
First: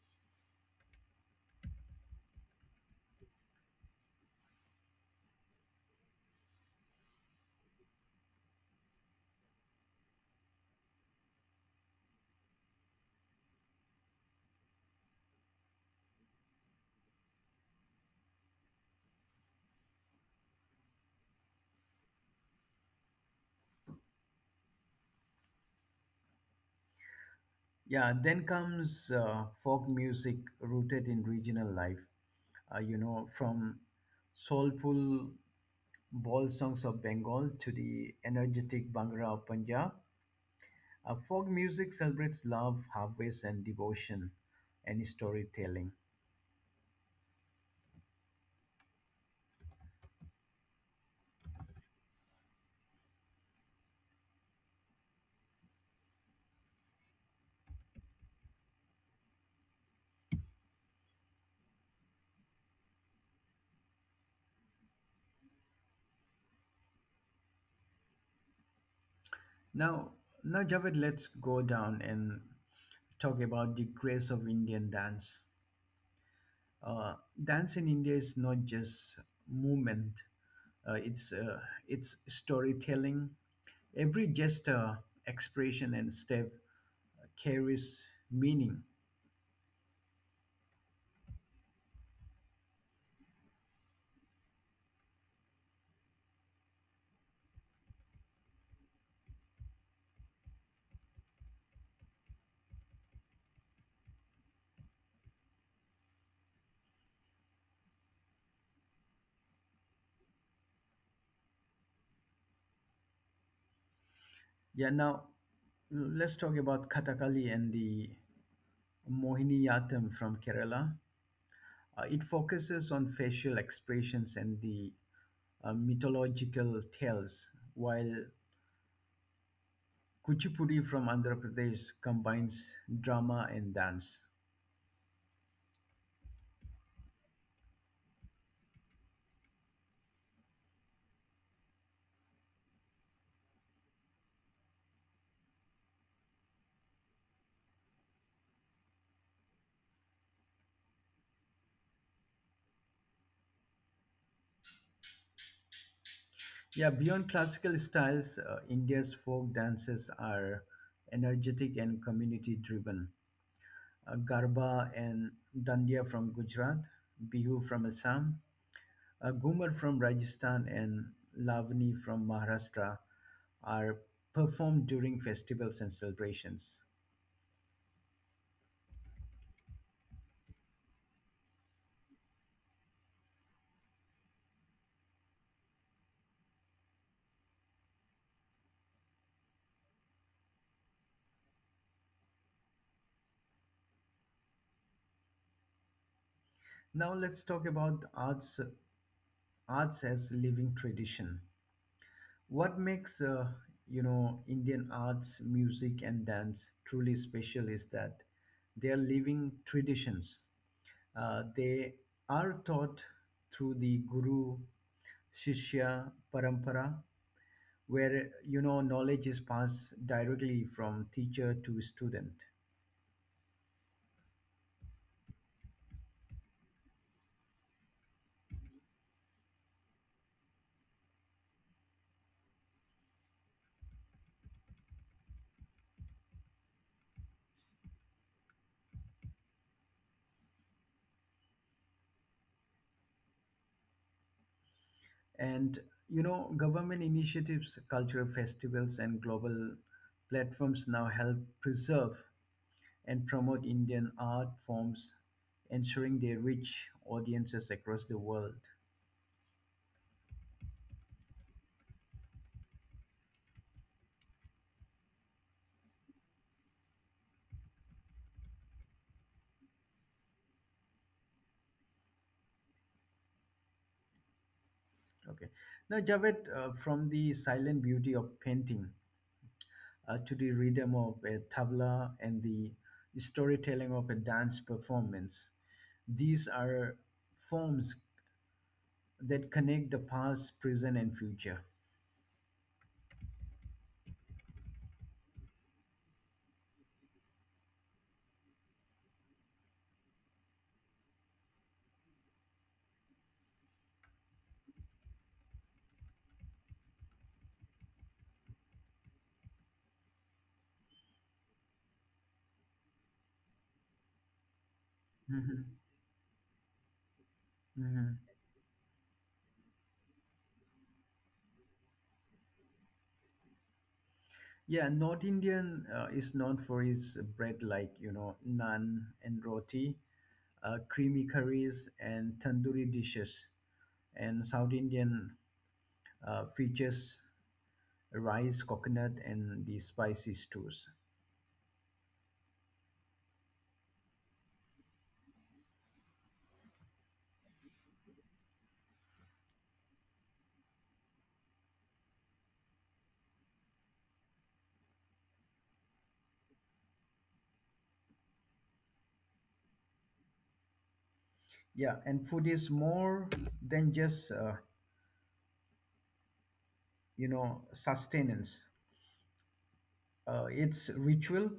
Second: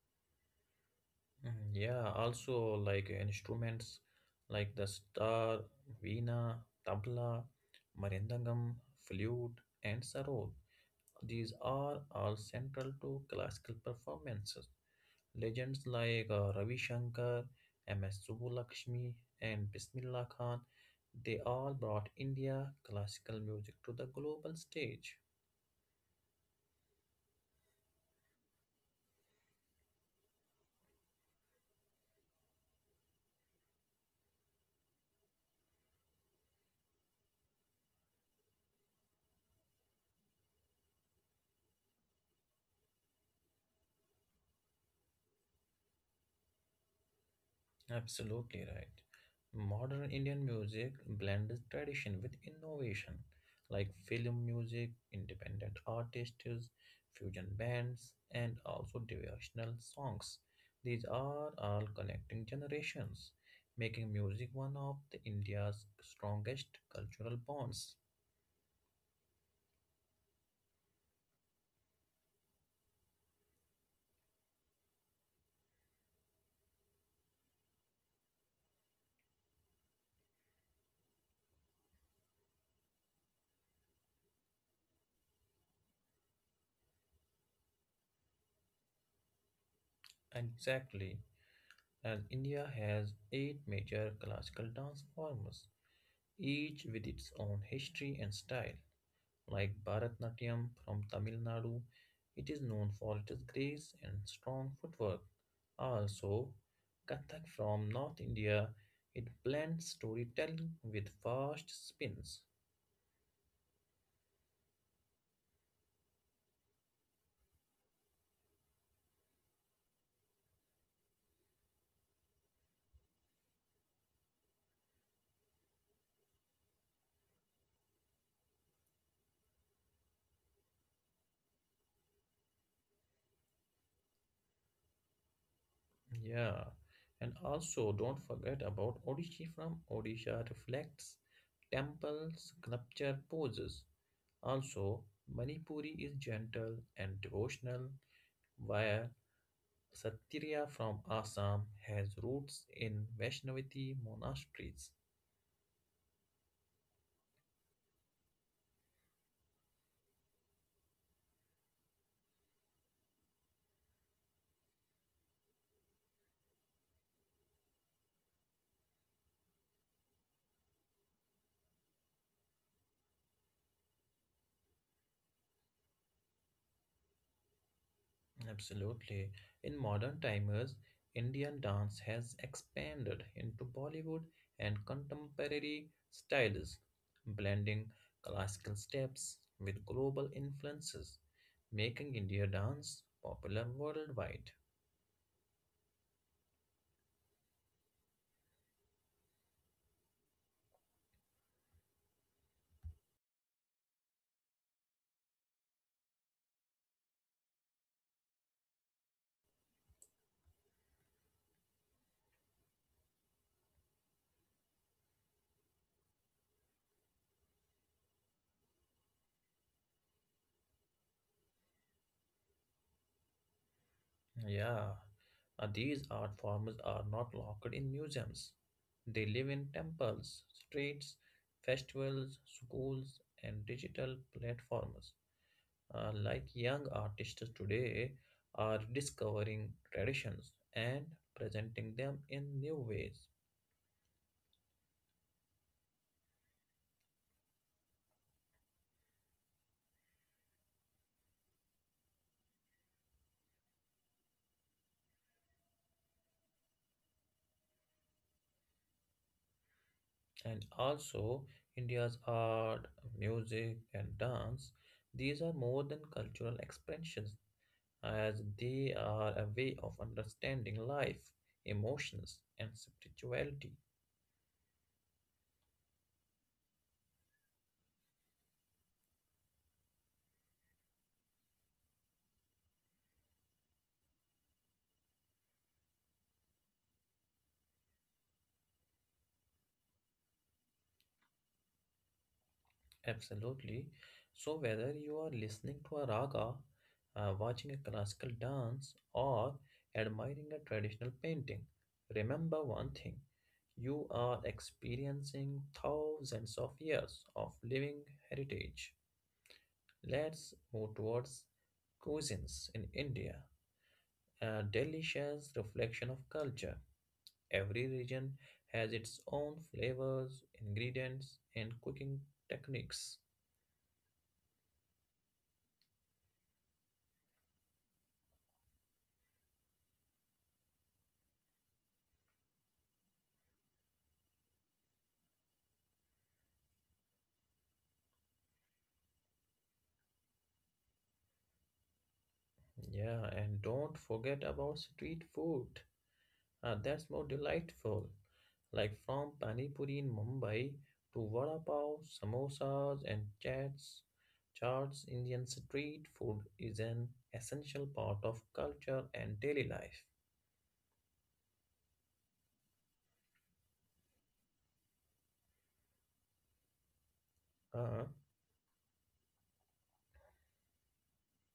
Yeah, Also like instruments like the sitar, veena, tabla, marindangam, flute, and sarod. These are all central to classical performances. Legends like Ravi Shankar, M.S. Subbulakshmi, and Bismillah Khan, they all brought India classical music to the global stage.
Yeah, then comes folk music rooted in regional life. You know, from soulful Ball songs of Bengal to the energetic Bhangra of Punjab. Folk music celebrates love, harvest, and devotion, and storytelling.
Absolutely right. Modern Indian music blends tradition with innovation, like film music, independent artists, fusion bands, and also devotional songs. These are all connecting generations, making music one of the India's strongest cultural bonds.
Now, now, Javed, let's go down and talk about the grace of Indian dance. Uh, Dance in India is not just movement; uh, it's uh, it's storytelling. Every gesture, expression, and step carries meaning.
Exactly. And India has 8 major classical dance forms, each with its own history and style. Like Bharatnatyam from Tamil Nadu. It is known for its grace and strong footwork. Also, Kathak from North India, it blends storytelling with fast spins.
Yeah. Now, let's talk about Kathakali and the Mohiniyattam from Kerala. It focuses on facial expressions and the mythological tales, while Kuchipudi from Andhra Pradesh combines drama and dance.
Yeah, and also don't forget about Odishi from Odisha reflects temple sculpture poses. Also, Manipuri is gentle and devotional, while Satirya from Assam has roots in Vaishnavi monasteries.
Yeah, beyond classical styles, India's folk dances are energetic and community driven. Garba and Dandiya from Gujarat, Bihu from Assam, Ghumar from Rajasthan, and Lavani from Maharashtra are performed during festivals and celebrations.
Absolutely. In modern times, Indian dance has expanded into Bollywood and contemporary styles, blending classical steps with global influences, making India dance popular worldwide.
Now let's talk about arts as living tradition. What makes you know, Indian arts, music, and dance truly special is that they are living traditions. They are taught through the guru shishya parampara, where you know, knowledge is passed directly from teacher to student.
Yeah, these art forms are not locked in museums. They live in temples, streets, festivals, schools, and digital platforms. Like young artists today are discovering traditions and presenting them in new ways.
And you know, government initiatives, cultural festivals, and global platforms now help preserve and promote indian art forms, ensuring they reach audiences across the world.
And also, India's art, music, and dance, these are more than cultural expressions, as they are a way of understanding life, emotions, and spirituality.
Okay, now Javed, from the silent beauty of painting to the rhythm of a tabla and the storytelling of a dance performance. These are forms that connect the past, present, and future.
Absolutely. So, whether you are listening to a raga, watching a classical dance, or admiring a traditional painting, remember one thing: you are experiencing thousands of years of living heritage. Let's move towards cuisines in India, a delicious
Mhm,
reflection of culture. Every
mhm.
region has its own flavors, ingredients, and cooking techniques.
Yeah, North Indian is known for its bread like, you know, naan and roti, creamy curries, and tandoori dishes. And South Indian features rice, coconut, and the spicy stews.
Yeah, and don't forget about street food. Ah, that's more delightful. Like from Pani Puri in Mumbai to Vada Pav, samosas, and chats. Charts Indian street food is an essential part of culture and daily life.
Yeah, and food is more than just,
Uh,
sustenance. It's ritual,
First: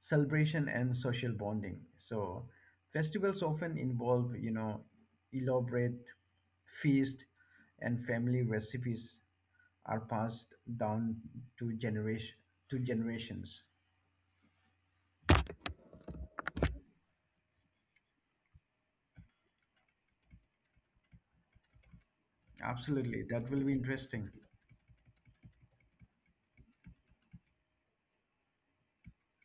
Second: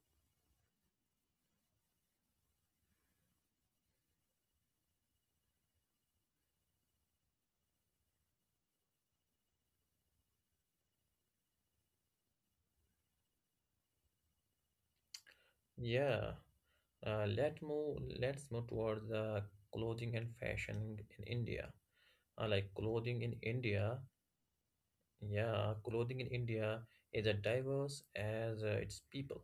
celebration, and social bonding. So festivals often involve, you know, elaborate feast, and family recipes are passed down to generation to generations.
yeah. Let's move towards the clothing and fashion in India. Uh, like clothing
Absolutely,
in
that will be
India,
interesting.
yeah, clothing in India is as diverse as its people.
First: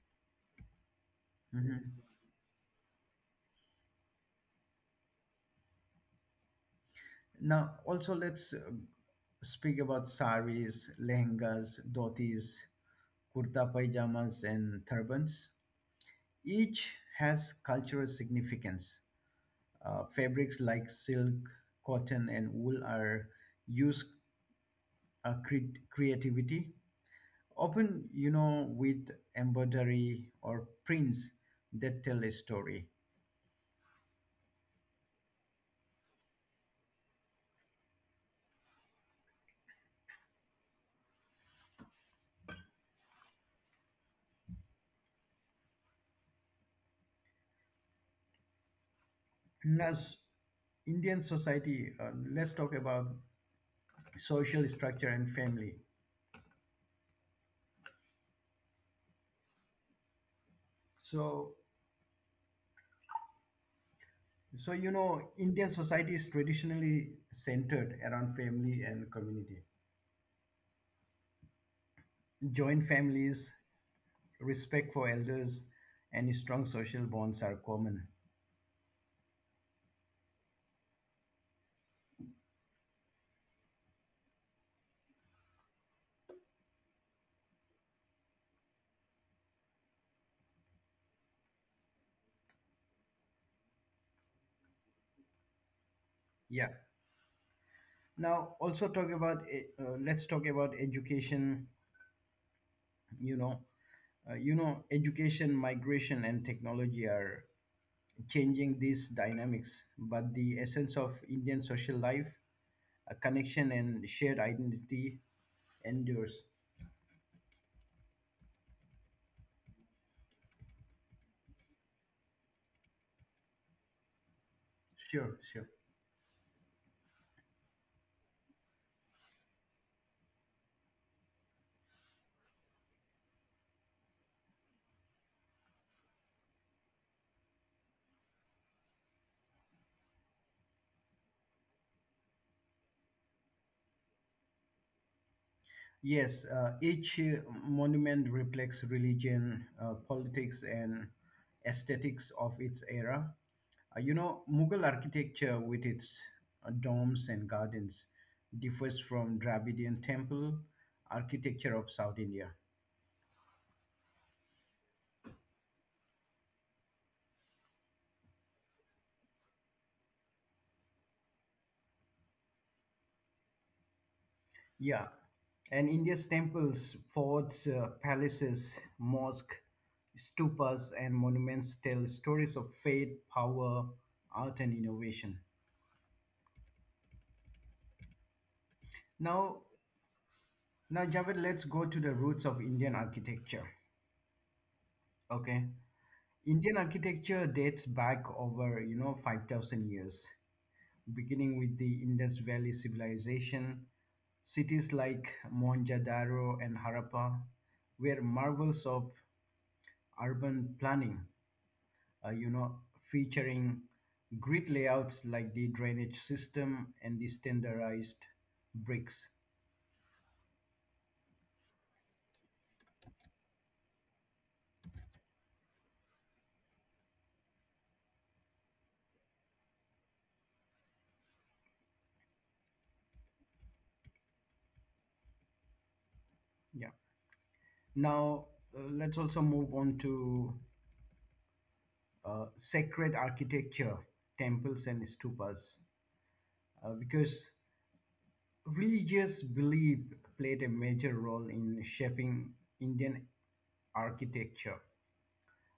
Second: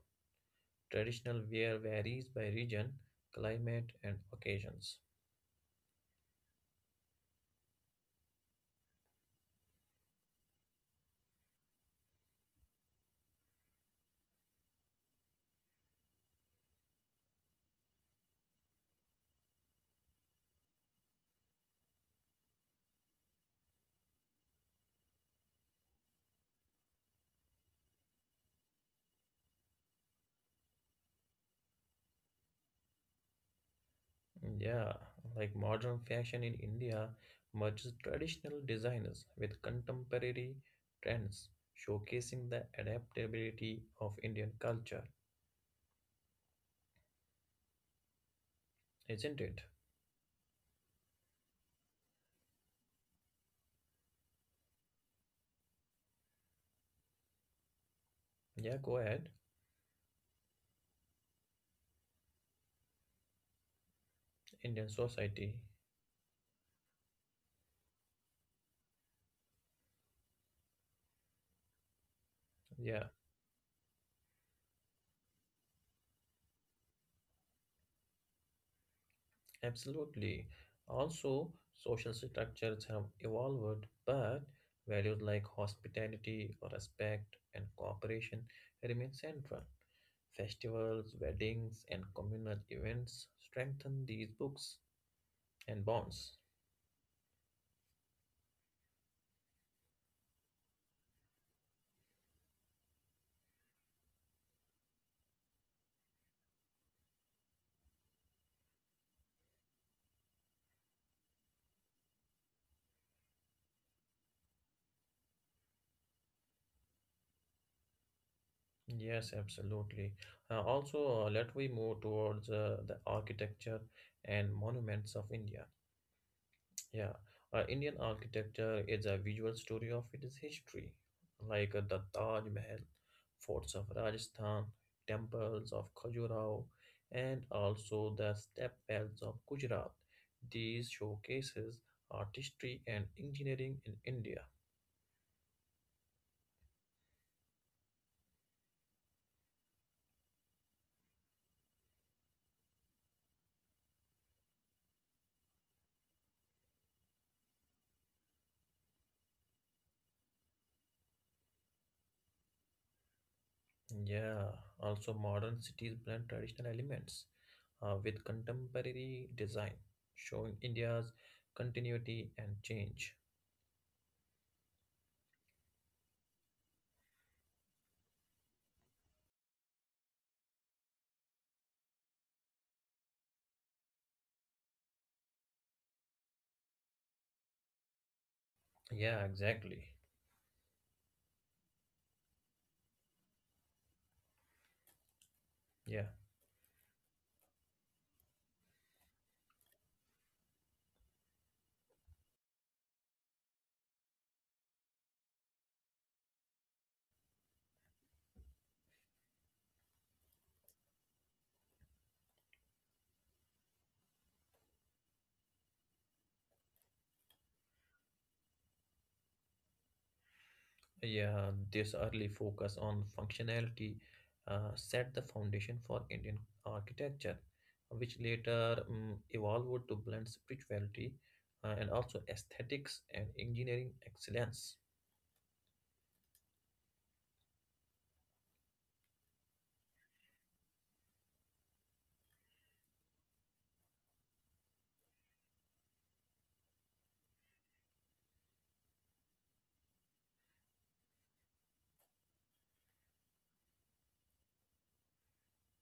Traditional wear
Mhm.
varies by region, climate, and occasions.
Now, also let's speak about saris, lehengas, dhotis, kurta pajamas, and turbans. Each has cultural significance. Fabrics like silk, cotton, and wool are used creativity, often you know, with embroidery or prints that tell a story.
Yeah, like modern fashion in India merges traditional designers with contemporary trends, showcasing the adaptability of Indian culture, isn't it?
And as Indian society, let's talk about social structure and family.
Yeah, go ahead,
So, so,
Indian
you know,
society.
Indian society is traditionally centered around family and community. Joint
Yeah.
families, respect for elders, and strong social bonds are common.
Absolutely. Also, social structures have evolved, but values like hospitality, respect, and cooperation remain central. Festivals, weddings, and communal events strengthen these books and bonds.
Yeah. Now, also talk about let's talk about education. You know, you know, education, migration, and technology are changing these dynamics, but the essence of Indian social life, a connection and shared identity, endures.
Yes, absolutely. Also, let we move towards the architecture and monuments of
Sure,
India.
sure.
Yeah, Indian architecture is a visual story of its history, like the Taj Mahal, forts of Rajasthan, temples of Khajuraho, and also the step wells of Gujarat. These showcases artistry and engineering in India.
Yes, each monument reflects religion, politics, and aesthetics of its era. You know, Mughal architecture, with its domes and gardens, differs from Dravidian temple architecture of South India.
Yeah, also modern cities blend traditional elements with contemporary design, showing India's continuity and change.
Yeah, and India's temples, forts, palaces, mosque, stupas, and monuments tell stories of faith, power, art, and innovation.
Yeah,
Now,
exactly.
Now, Javed, let's go to the roots of Indian architecture. Okay,
Yeah.
Indian architecture dates back over you know, 5,000 years, beginning with the Indus Valley civilization. Cities like Mohenjo-daro and Harappa were marvels of urban planning. You know, featuring grid layouts like the drainage system and the standardized bricks.
Yeah, this early focus on functionality set the foundation for Indian architecture, which later evolved to blend spirituality and also aesthetics and engineering excellence.
Yeah. Now, let's also move on to sacred architecture, temples, and stupas, because religious belief played a major role in shaping Indian architecture.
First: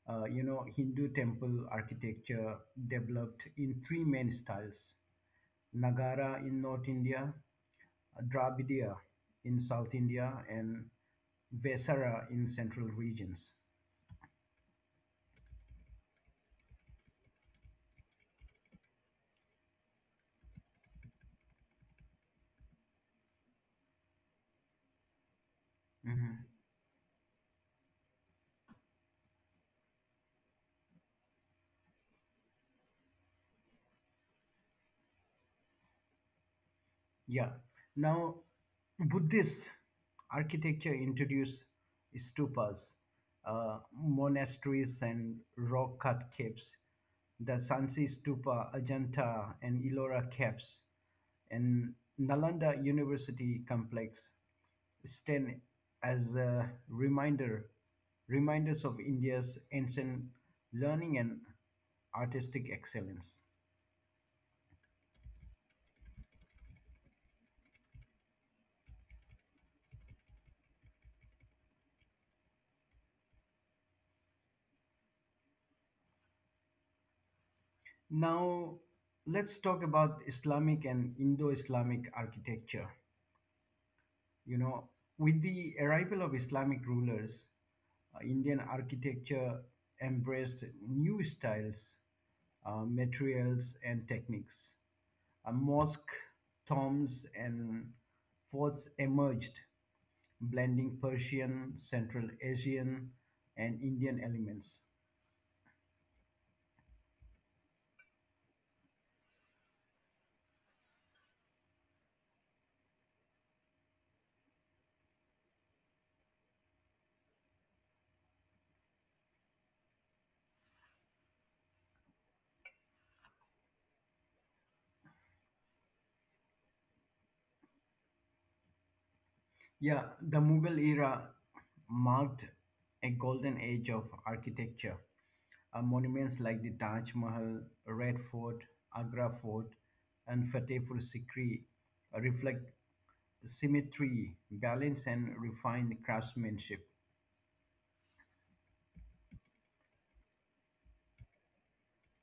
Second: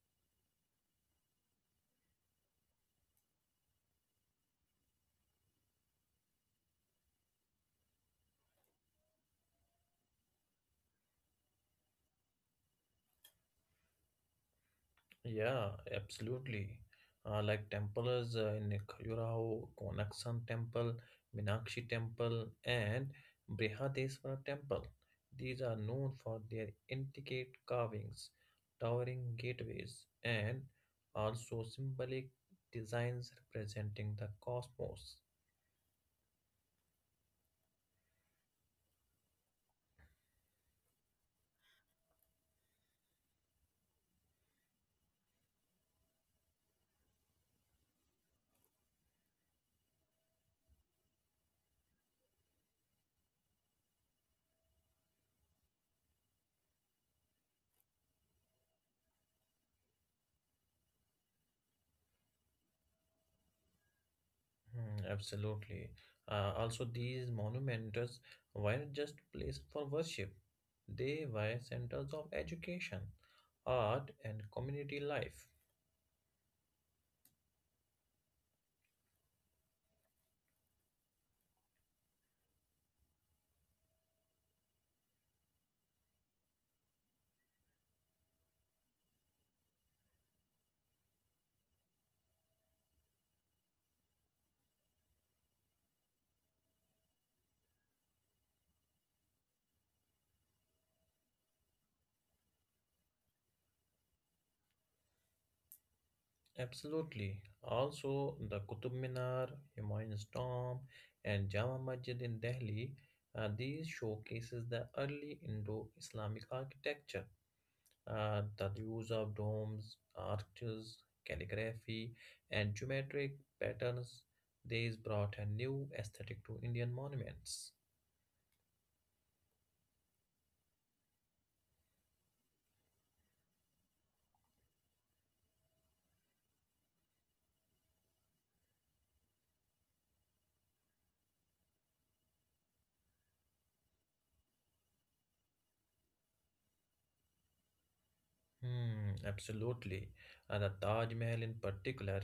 You know, Hindu temple architecture developed in three main styles: Nagara in North India, Dravidiya in South India, and Vesara in central regions.
Yeah, absolutely. Like temples in Khajuraho, Konaksan Temple, Minakshi Temple, and Brihadeswara Temple. These are known for
Mhm.
their intricate carvings, towering gateways, and also symbolic designs representing the cosmos.
Yeah. Now, Buddhist architecture introduced stupas, monasteries, and rock cut caves. The Sansi Stupa, Ajanta, and Ellora caves, and Nalanda University complex stand as a reminder reminders of India's ancient learning and artistic excellence.
Absolutely. Also, these monumentals weren't just places for worship, they were centers of education, art, and community life.
Now, let's talk about Islamic and Indo Islamic architecture. You know, with the arrival of Islamic rulers, Indian architecture embraced new styles, materials, and techniques. A mosque, tombs, and forts emerged, blending Persian, Central Asian, and Indian elements.
Absolutely. Also, the Qutub Minar, Humayun's Tomb, and Jama Masjid in Delhi, these showcases the early Indo-Islamic architecture. The use of domes, arches, calligraphy, and geometric patterns, these brought a new aesthetic to Indian monuments.
Yeah, the Mughal era marked a golden age of architecture. Monuments like the Taj Mahal, Red Fort, Agra Fort, and Fatehpur Sikri reflect symmetry, balance, and refined craftsmanship.
Absolutely. And the Taj Mahal in particular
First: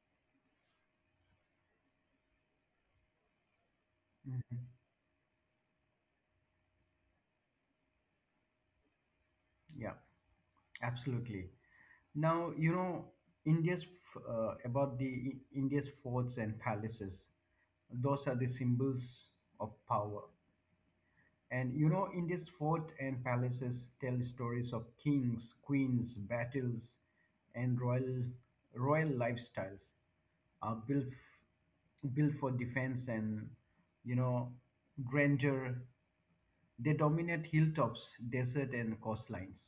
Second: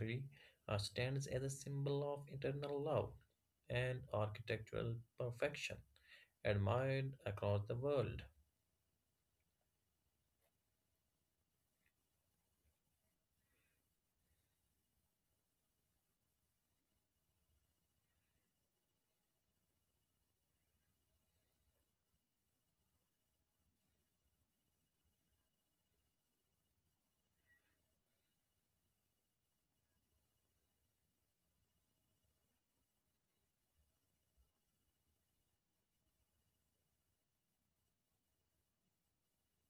stands as a symbol of internal love and
Mm.
architectural perfection, admired across the world.
Yeah, absolutely. Now, you know, about the India's forts and palaces, those are the symbols of power. And you know, in this fort and palaces tell stories of kings, queens, battles, and royal lifestyles, are built for defense and you know, grandeur. They dominate hilltops, desert, and coastlines.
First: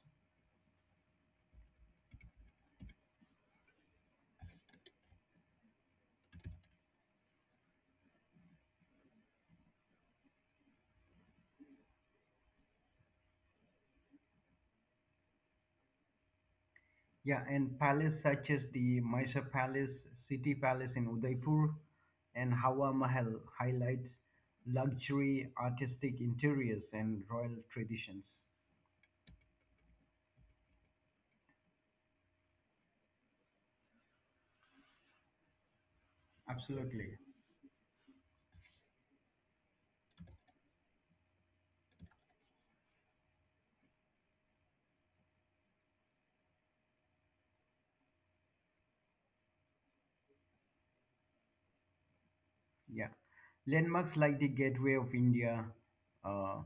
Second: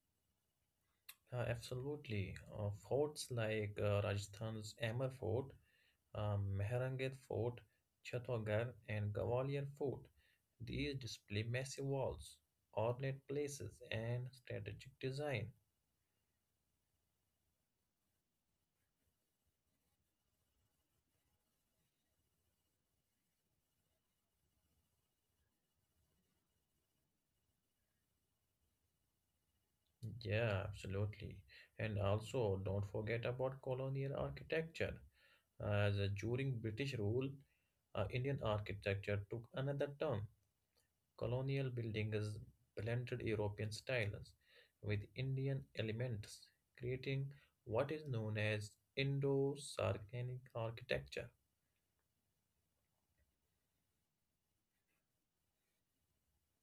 Absolutely. Forts like Rajasthan's Amer Fort, Mehrangarh Fort, Chhatwgarh, and Gwalior Fort. These display massive walls, ornate places, and strategic design.
Yeah, and palace such as the Mysore Palace, City Palace in Udaipur, and Hawa Mahal highlights luxury, artistic interiors, and royal traditions.
Yeah, absolutely. And also, don't forget about colonial architecture. As during British
Absolutely.
rule, Indian architecture took another turn. Colonial buildings blended European styles with Indian elements, creating what is known as Indo-Saracenic architecture.
Yeah. Landmarks like the Gateway of India, uh,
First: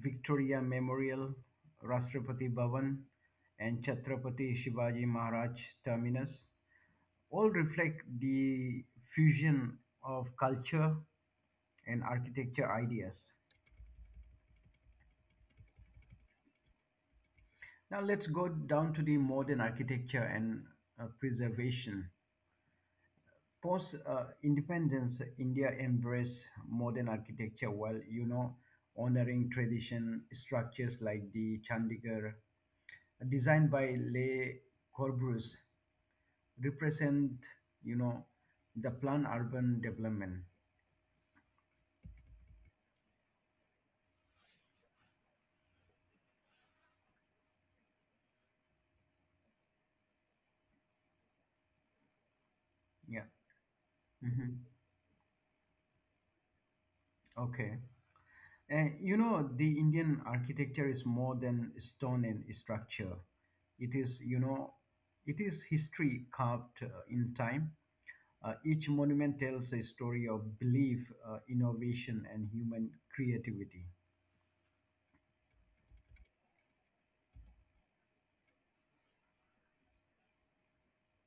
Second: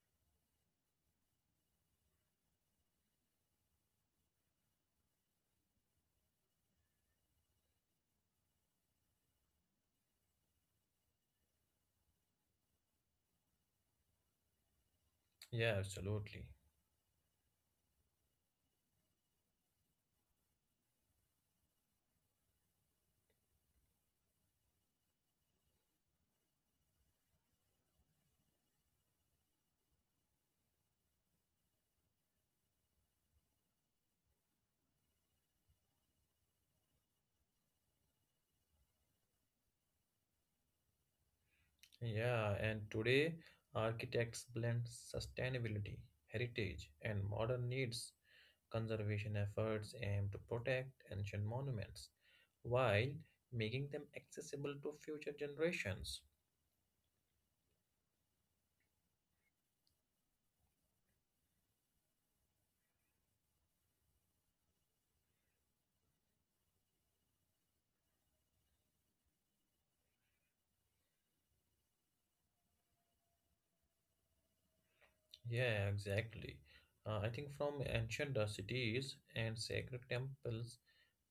Victoria Memorial, Rashtrapati Bhavan, and Chhatrapati Shivaji Maharaj Terminus all reflect the fusion of culture and architecture ideas.
Yeah, absolutely.
Now let's go down to the modern architecture and preservation. Post independence, India embraced modern architecture while you know, honoring tradition structures like the Chandigarh, designed by Le Corbusier, represent you know, the planned urban development.
Yeah, and today architects blend sustainability, heritage, and modern needs. Conservation efforts aim to protect ancient monuments while
Yeah.
making them
Hmm.
accessible to future generations.
Okay. And you know, the Indian architecture is more than stone and structure. It is you know, it is history carved in time. Each monument tells a story of belief, innovation, and human creativity.
Yeah, exactly. I think from ancient cities and sacred temples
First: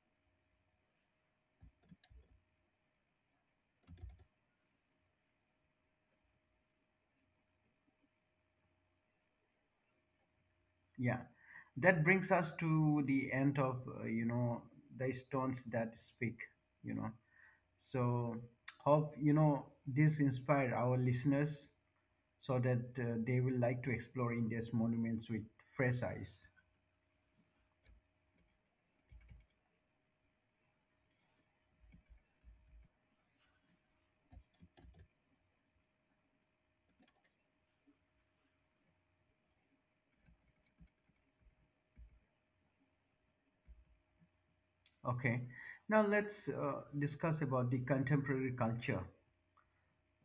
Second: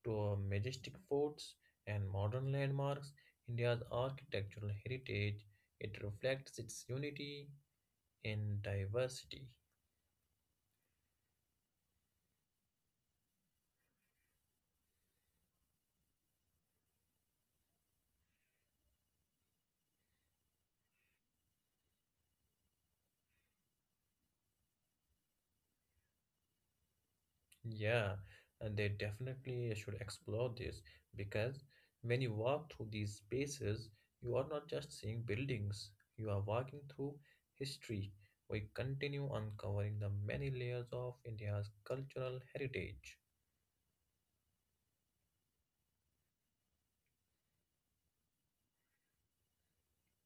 to majestic forts and modern landmarks, India's architectural heritage, it reflects its unity in diversity.
Yeah, that brings us to the end of you know, the stones that speak. You know, so hope you know, this inspired our listeners so that they will like to explore India's monuments with fresh eyes.
Yeah, and they definitely should explore this, because when you walk through these spaces, you are not just seeing buildings, you are walking through history. We continue uncovering the many layers of India's cultural heritage.
Okay, now let's discuss about the contemporary culture.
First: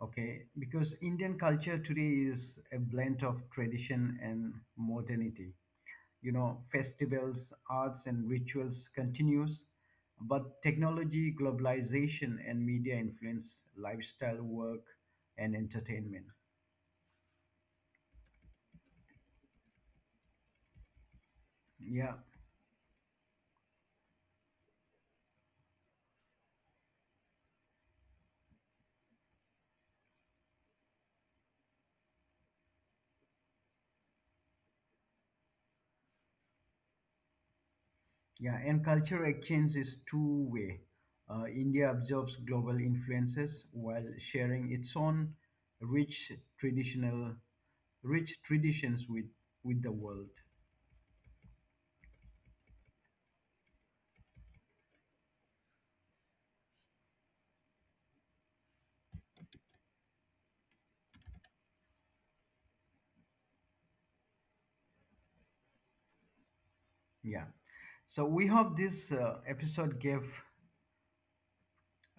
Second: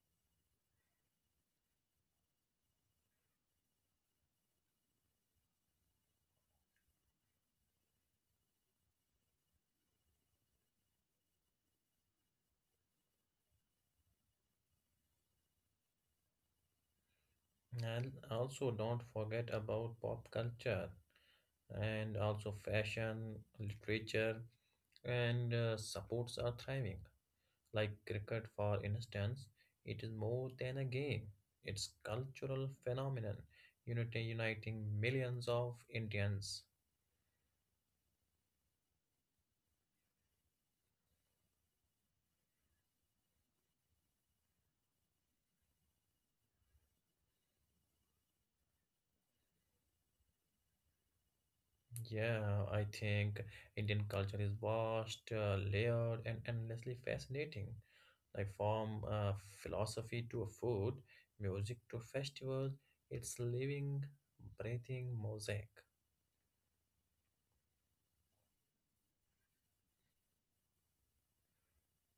Okay, because Indian culture today is a blend of tradition and modernity. You know, festivals, arts, and rituals continues, but technology, globalization, and media influence lifestyle, work, and entertainment.
And also, don't forget about pop culture
Yeah,
and also fashion, literature, and supports are thriving. Like cricket, for instance, it is more than a game. It's cultural phenomenon, unity uniting millions of Indians.
yeah, and culture exchange is two-way. India absorbs global influences while sharing its own rich traditional, rich traditions with the world.
Yeah, I think Indian culture is vast, layered, and endlessly fascinating. Like from philosophy to food, music to festivals, it's living, breathing mosaic.
Yeah. So we hope this episode gave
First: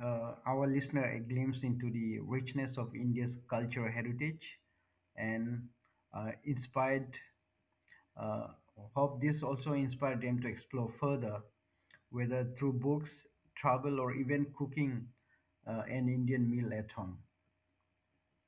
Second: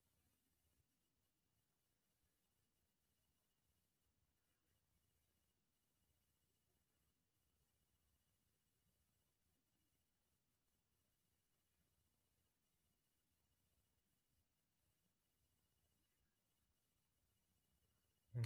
our listener a glimpse into the richness of India's cultural heritage and uh, inspired, uh, hope this also inspired them to explore further, whether through books, travel, or even cooking an Indian meal at home.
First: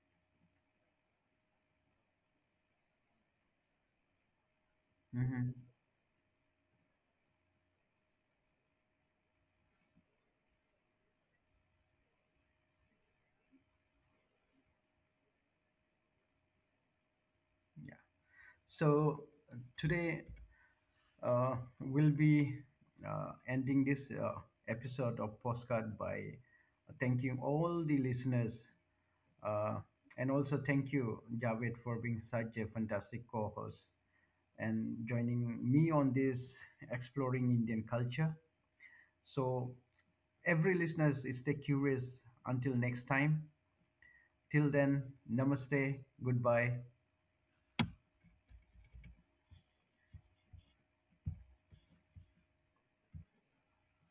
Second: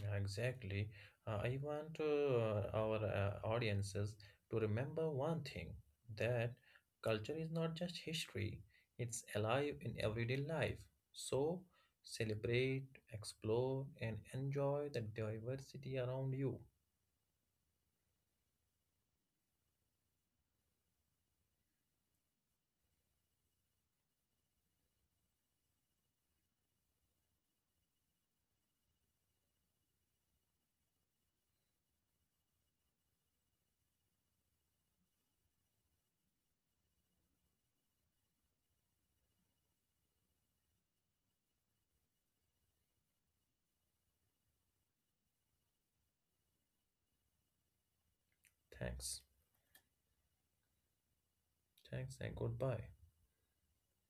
Yeah, exactly. I want our audiences to remember one
Mhm.
thing, that culture is not just history, it's alive in everyday life. So celebrate, explore, and enjoy the diversity around you.
Yeah. So today we'll be ending this episode of Postcard by thanking all the listeners. Uh, and also thank you, Javed, for being such a fantastic co host and joining me on this exploring Indian culture. So, every listeners, stay curious until next time. Till then, namaste, goodbye.
Thanks. Thanks, and goodbye.